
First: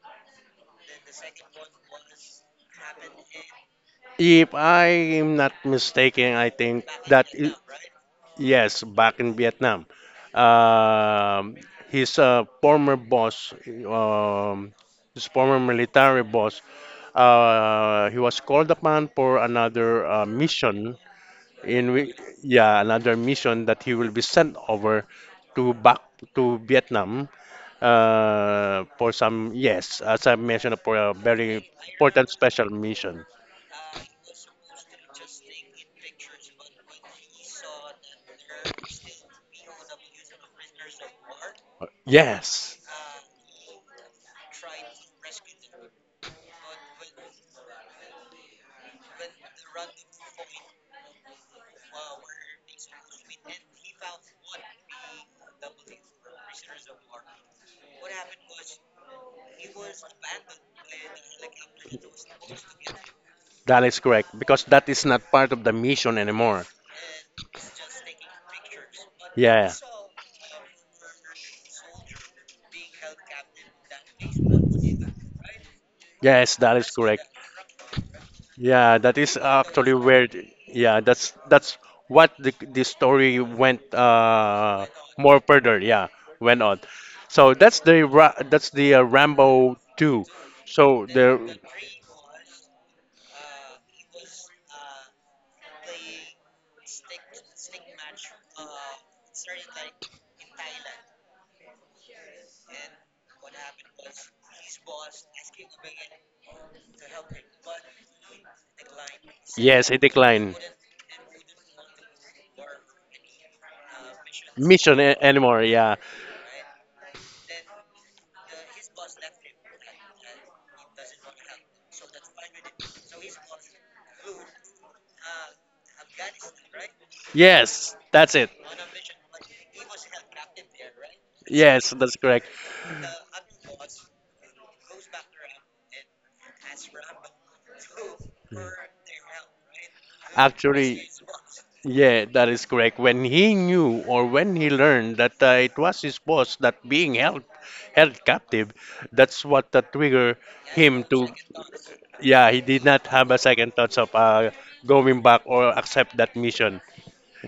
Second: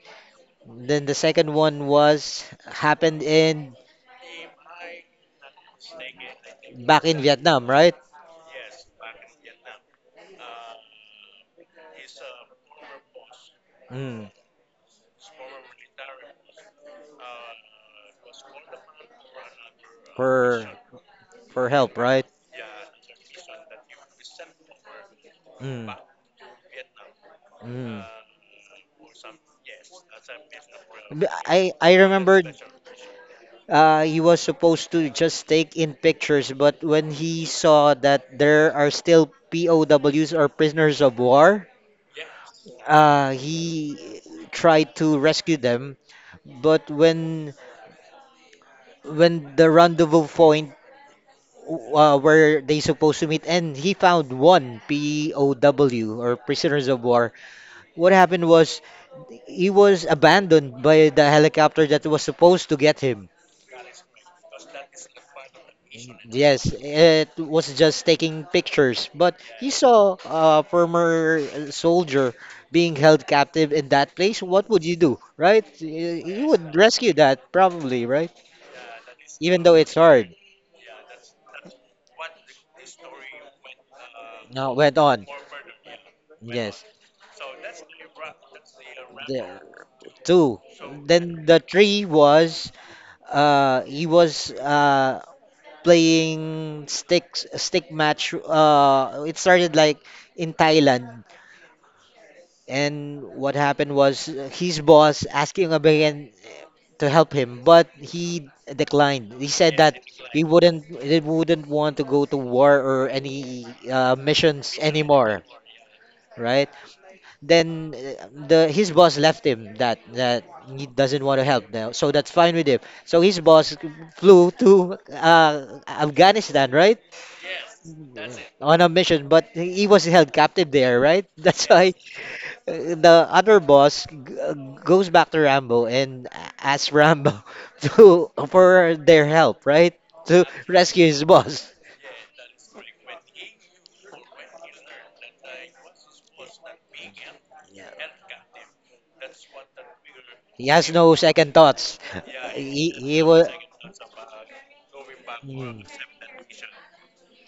S1: Then the second one was happened in
S2: if I am not mistaken, I think
S1: back in Vietnam, right?
S2: yes, back in Vietnam, um, his former boss,
S1: Mm.
S2: his former military boss, he was called upon for another
S1: For
S2: mission
S1: for
S2: in
S1: help,
S2: whi-
S1: right?
S2: yeah another mission that he will be sent over to
S1: Mm.
S2: back to Vietnam
S1: Mm.
S2: for some, yes, as I mentioned, for a very
S1: I
S2: important
S1: remembered
S2: special mission.
S1: he was supposed to just take in pictures, but when he saw that there are still POWs or prisoners of war,
S2: Yes,
S1: he tried to rescue them. But when the rendezvous point where they supposed to meet and he found one POW or prisoners of war. What happened was he was abandoned by the helicopter that was supposed to get him.
S2: that is correct because that is not part of the mission anymore.
S1: Yes, it was just taking pictures, but he
S2: Yeah,
S1: saw a former soldier being held captive in that place. What would you do, right? You
S2: yes, that
S1: would
S2: is
S1: rescue
S2: correct.
S1: that probably, right?
S2: Yeah, that is
S1: Even though
S2: actually
S1: it's
S2: where.
S1: hard.
S2: Yeah, that's what the story went
S1: Now went on.
S2: more further. Yeah, went on.
S1: Yes.
S2: So that's that's the
S1: The
S2: Rambo 2.
S1: two.
S2: So the
S1: Then the three was he was playing stick match it started like in Thailand, and what happened was his boss asking Abayan to help him, but he declined. He said
S2: Yes, it
S1: that
S2: declined.
S1: he wouldn't want to go to war or any missions
S2: Mission
S1: anymore,
S2: anymore, yeah.
S1: right? Then the his boss left him that he doesn't want to help now, so that's fine with him, so his boss flew to Afghanistan, right,
S2: Yes, that's it.
S1: on a mission, but he was held captive there, right? That's
S2: Yes,
S1: why
S2: that's correct.
S1: the other boss goes back to Rambo and asks Rambo to for their help, right? to right.
S2: Actually,
S1: Rescue his boss,
S2: yeah, that is correct. When he knew or when he learned that it was his boss that being held captive, that's what that trigger
S1: he has
S2: him
S1: no
S2: to.
S1: second thoughts. Yeah,
S2: Yeah, he did not
S1: he, no
S2: have a
S1: was
S2: second thoughts of going back or
S1: Mm.
S2: accept that mission.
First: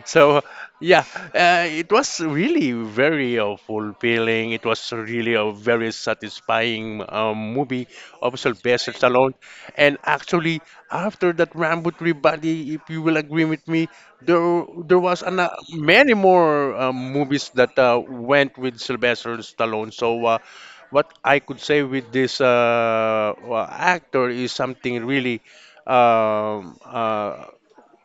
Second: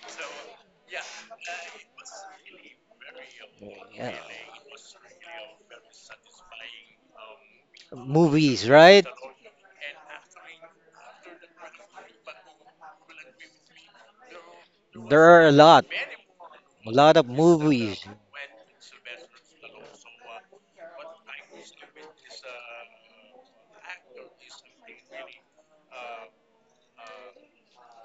S2: So, yeah, it was really very
S1: Yeah,
S2: fulfilling. It was really a very satisfying movie of
S1: movies,
S2: Sylvester
S1: right?
S2: Stallone. And actually, after that Rambo 3 buddy, if you will agree with me, there
S1: There,
S2: was an,
S1: Are
S2: many more
S1: a lot of
S2: movies that
S1: movies.
S2: went with Sylvester Stallone. What I could say with this actor is something really um, uh,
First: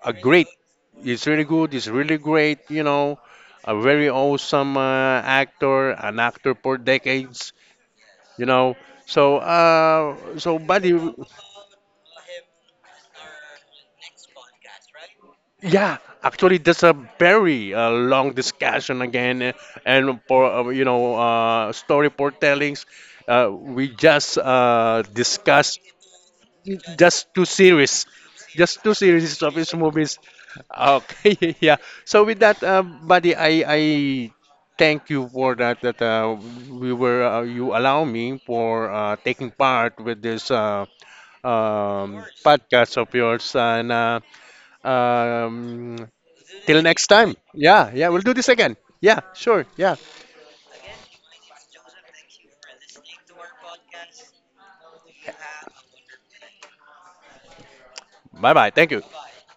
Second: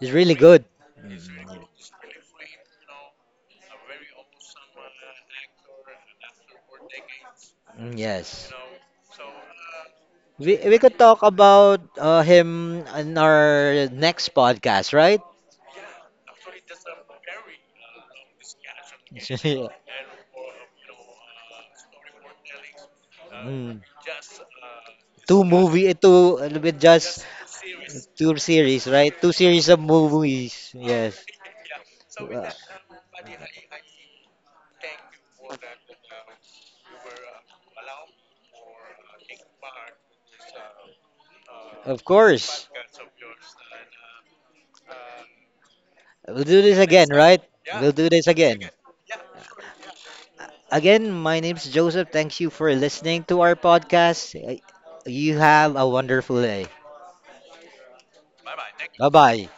S1: It's
S2: a
S1: really
S2: great.
S1: good.
S2: It's really
S1: Mm,
S2: good. It's really great. You know, a very awesome actor, an actor for decades. You
S1: yes.
S2: know, so
S1: We
S2: buddy,
S1: could talk about him in our next podcast, right?
S2: yeah. Actually, that's a very long discussion again, eh, and for story for tellings,
S1: Mm.
S2: we just
S1: Two
S2: discussed
S1: movie, two With just
S2: just two series
S1: two
S2: just
S1: series,
S2: two
S1: right? Two
S2: series of
S1: series
S2: his
S1: of
S2: movies.
S1: movies. Yes.
S2: Okay, yeah, so with
S1: Uh,
S2: that buddy, I thank you for that we were you allow me for taking part with this
S1: of course.
S2: podcast of yours and um,
S1: We'll do this
S2: till next
S1: again,
S2: time.
S1: right? We'll
S2: Yeah,
S1: do
S2: yeah, we'll
S1: this
S2: do this
S1: again.
S2: again. Yeah, sure, yeah,
S1: Again, my name's Joseph. Thank you for listening to our podcast. You have a wonderful day.
S2: bye bye, thank
S1: Bye
S2: you.
S1: bye.